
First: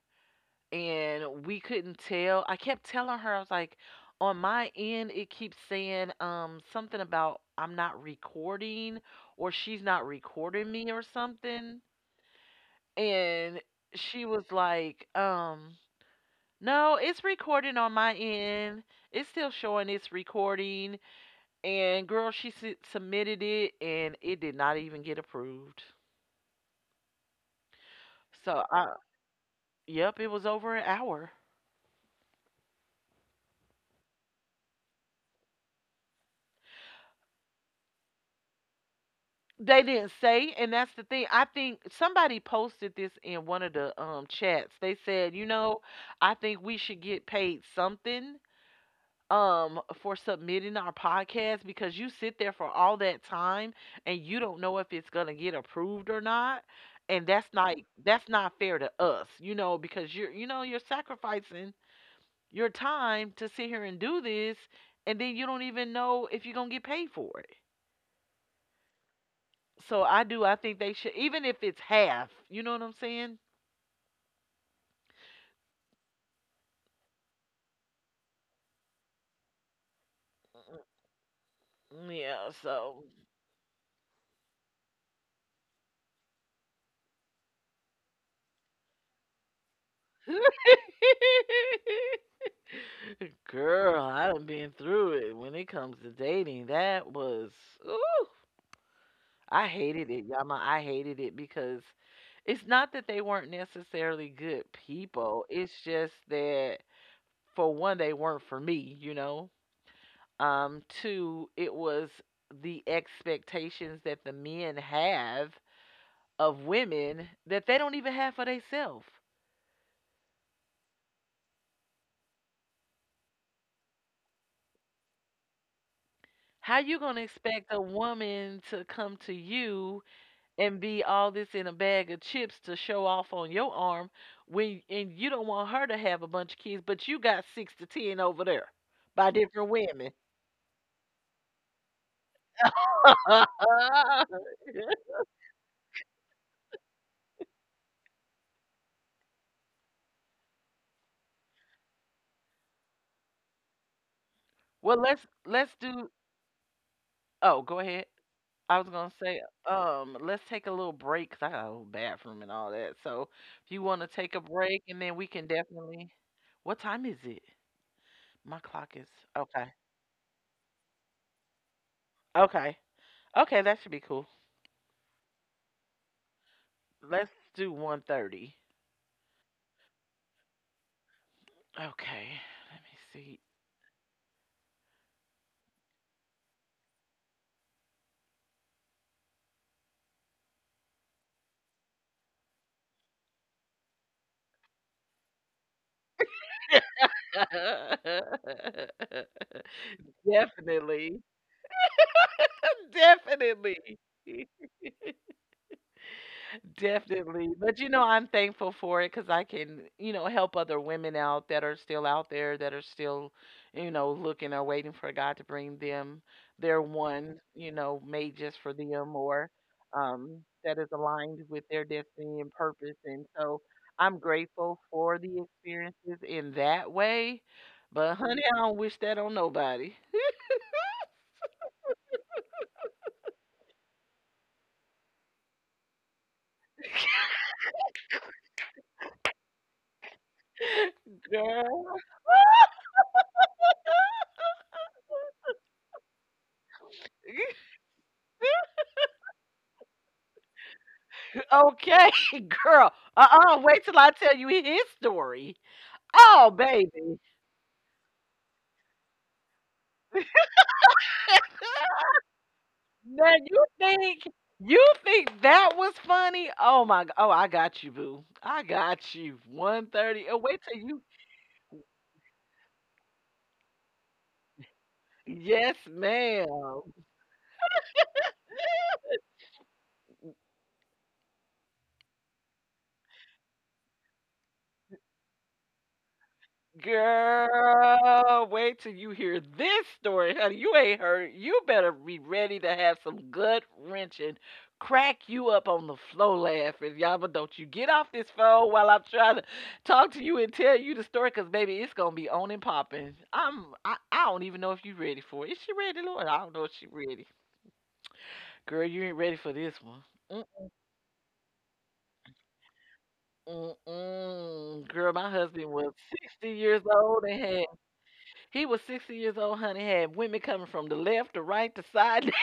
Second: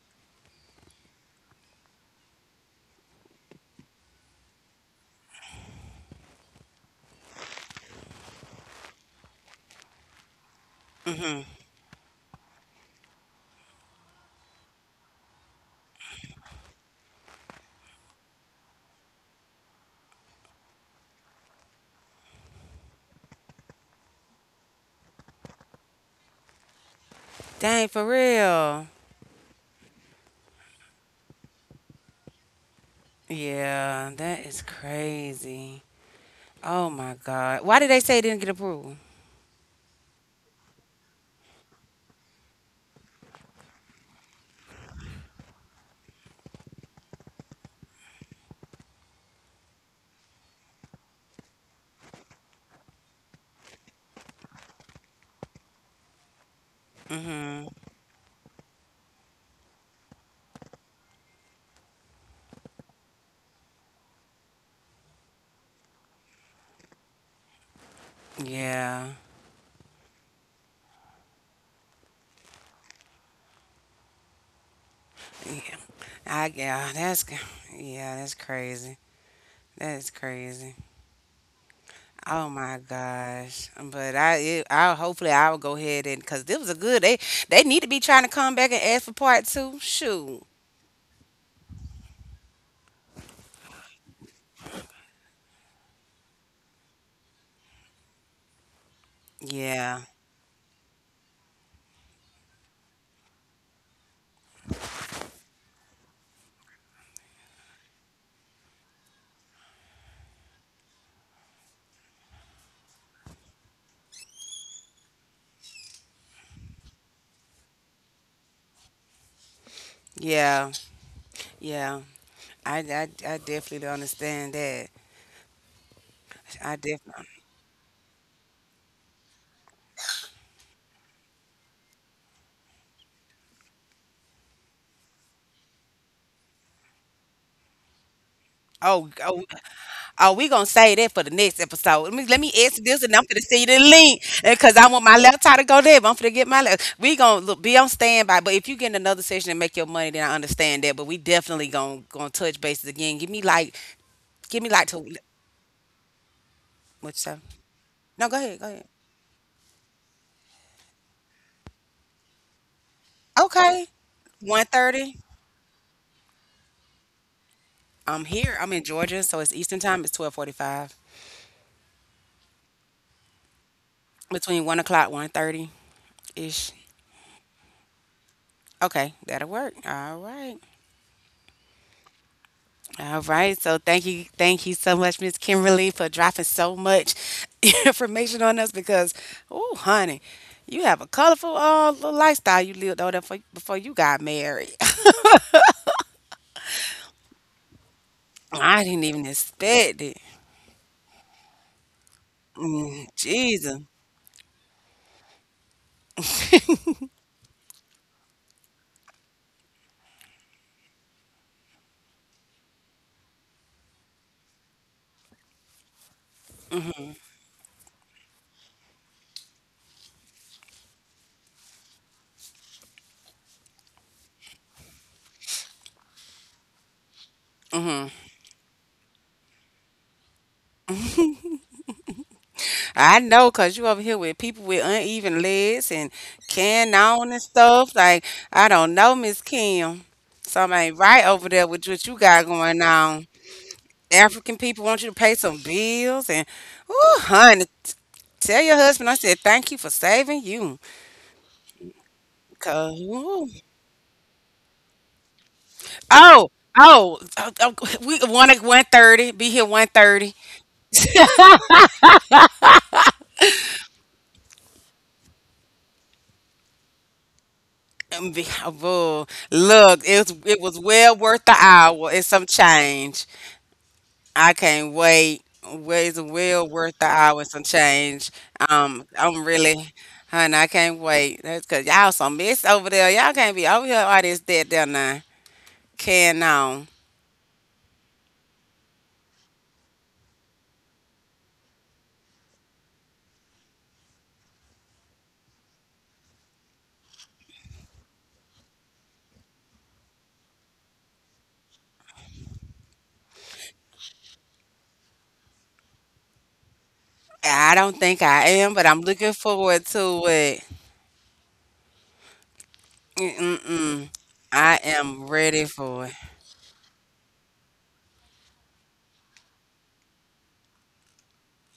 and we couldn't tell. I kept telling her, I was like, on my end, it keeps saying, something about I'm not recording, or she's not recording me or something, and she was like, um, no, it's recording on my end. It's still showing it's recording. And girl, she su- submitted it, and it did not even get approved.
Dang, for
So,
real.
I, yep, it was over an hour.
Yeah, that is crazy. Oh my God. Why did they say it didn't get approved?
They didn't say, and that's the thing. I think somebody posted this in one of the chats. They said, you know, I think we should get paid something for submitting our podcast, because you sit there for all that time and you don't know if it's going to get approved or not, and that's
Mm-hmm.
not, that's not fair to us, you know, because you're, you know, you're sacrificing your time to sit here and do this, and then you don't even know if you're going to get paid for it.
Yeah.
So I do, I think they should, even if it's half, you know what I'm saying?
Yeah. I yeah, that's c- yeah, that's crazy. That is crazy.
Yeah,
Oh my
so
gosh. I hopefully I'll go ahead and cuz this was a good they need to be trying to come back and ask for part 2. Shoot.
girl, I done been through it. When it comes to dating, that was ooh, I
Yeah.
hated it, Yama. I hated it because it's not that they weren't necessarily good people. It's just that, for one, they weren't for me, you know. Two, it was the expectations that the men have of women that they don't even have for themselves.
Yeah. Yeah. I definitely don't understand that.
How
I
you gonna
definitely.
expect a woman to come to you and be all this in a bag of chips to show off on your arm, when, and you don't want her to have a bunch of kids, but you got six to ten over there
Oh,
by
oh.
different women.
Oh, we gonna save that for the next episode. Let me ask this, and I'm gonna send you the link because I want my left eye to go there. But I'm gonna get my left. We gonna look, be on standby. But if you get in another session and make your money, then I understand that. But we definitely gonna touch bases again. Give me
Well,
like to what
let's do.
you say?
Oh, go ahead.
No,
I
go
was
ahead.
gonna say, let's take a little break, 'cause I got a little bathroom and all that. So if you want
Okay,
to take a
one
break, and then we
thirty.
can definitely. What time is it?
I'm
My
here. I'm
clock
in
is
Georgia, so it's
okay.
Eastern time. It's 12:45
Okay. Okay, that should be cool.
between 1 o'clock, 1:30 ish.
Let's do 1:30.
Okay, that'll work. All right.
Okay, let me see.
All right. So thank you so much, Miss Kimberly, for dropping so much information on us because, oh, honey, you have a colorful little lifestyle you lived over there before you got married. I didn't even expect it.
Definitely.
Mm, Jesus.
Definitely. Definitely. But you know, I'm thankful for it, because I can, you know, help other women out that are still out there, that are still, you know, looking or waiting for God to bring them their one, you know, made just for them, or um, that is aligned with their destiny and purpose. And so I'm grateful for the experiences in that way. But honey, I don't wish that on nobody.
I know, cause you over here with people with uneven legs and can on and stuff. Like I don't know, Miss Kim. Something ain't right over there
Girl.
with what you got going on. African people want you to pay some bills and, oh, honey. Tell your husband I said thank you for saving you.
Okay, girl.
'Cause
Uh,
ooh.
wait till I tell you his story. Oh,
oh,
baby.
oh, we one at 1:30. Be here 1:30.
Now you think, you think that was funny? Oh my g, oh, I got you, boo. I got you.
Oh,
1:30. Oh,
look,
wait till you.
it was well worth the hour and some change. I can't
Yes,
wait. Well, it's
ma'am.
well worth the hour and some change. I'm really. Honey, I can't wait. That's cause y'all some miss over there. Y'all can't be over here all this that there now. Can on.
Girl, wait till you hear this story, honey. You ain't heard. You better be ready to have some gut wrenching, crack you up on the floor laughing. Yama, don't you get off this phone while I'm trying to talk to you and tell you the story, because baby, it's gonna be on and popping. I don't even know if you ready for it. Is she ready, Lord? I don't know if she ready.
I don't think
Girl, you
I
ain't
am,
ready
but
for
I'm
this
looking
one.
forward to it. Mm-mm.
Mm-mm-mm. Girl, my
I
husband
am
was
ready
60
for it.
years old and had He was 60 years old, honey, had women coming from the left, the right, the side, everywhere.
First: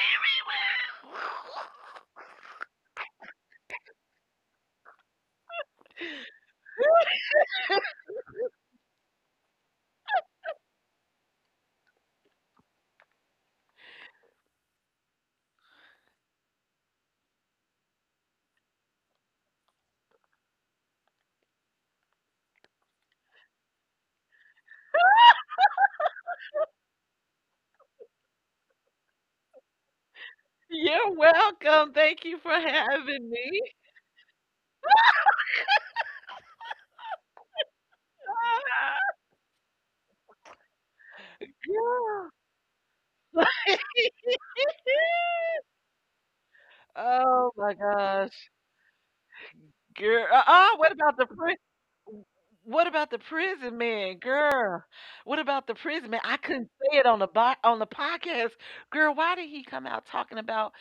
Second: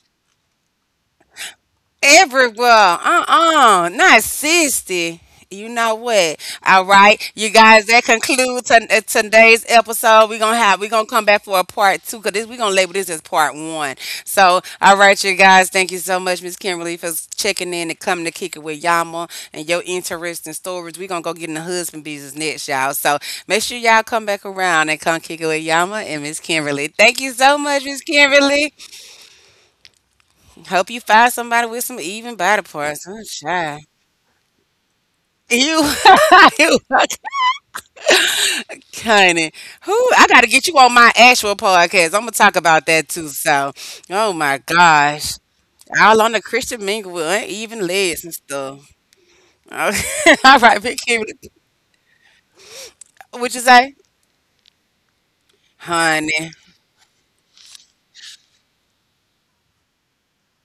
Everywhere. Uh-uh. Not 60. You know what? All right. You guys, that concludes today's episode. We're gonna come back for a part two because we're gonna label this as part one. So, all right, you guys, thank you so much, Miss Kimberly, for checking in and coming to kick it with Yama and your interesting stories. We're gonna go get in the husband business next, y'all. So make sure y'all come back around and come kick it with Yama and Miss Kimberly. Thank you so much, Miss Kimberly. Hope you
You're
find somebody
welcome.
with some
Thank you
even
for
body parts.
having
I'm
me.
shy. You, you, honey. Who? I gotta get you on my actual podcast. I'm gonna talk about that too.
Yeah.
So, oh my gosh, all on the Christian mingle with
Oh my
uneven legs and
gosh.
stuff.
Girl,
All
uh-uh,
right, big Kim,
what about the
what you
prison
say,
man, girl? What about the prison man? I
honey?
couldn't say it on the on the podcast. Girl, why did he come out talking about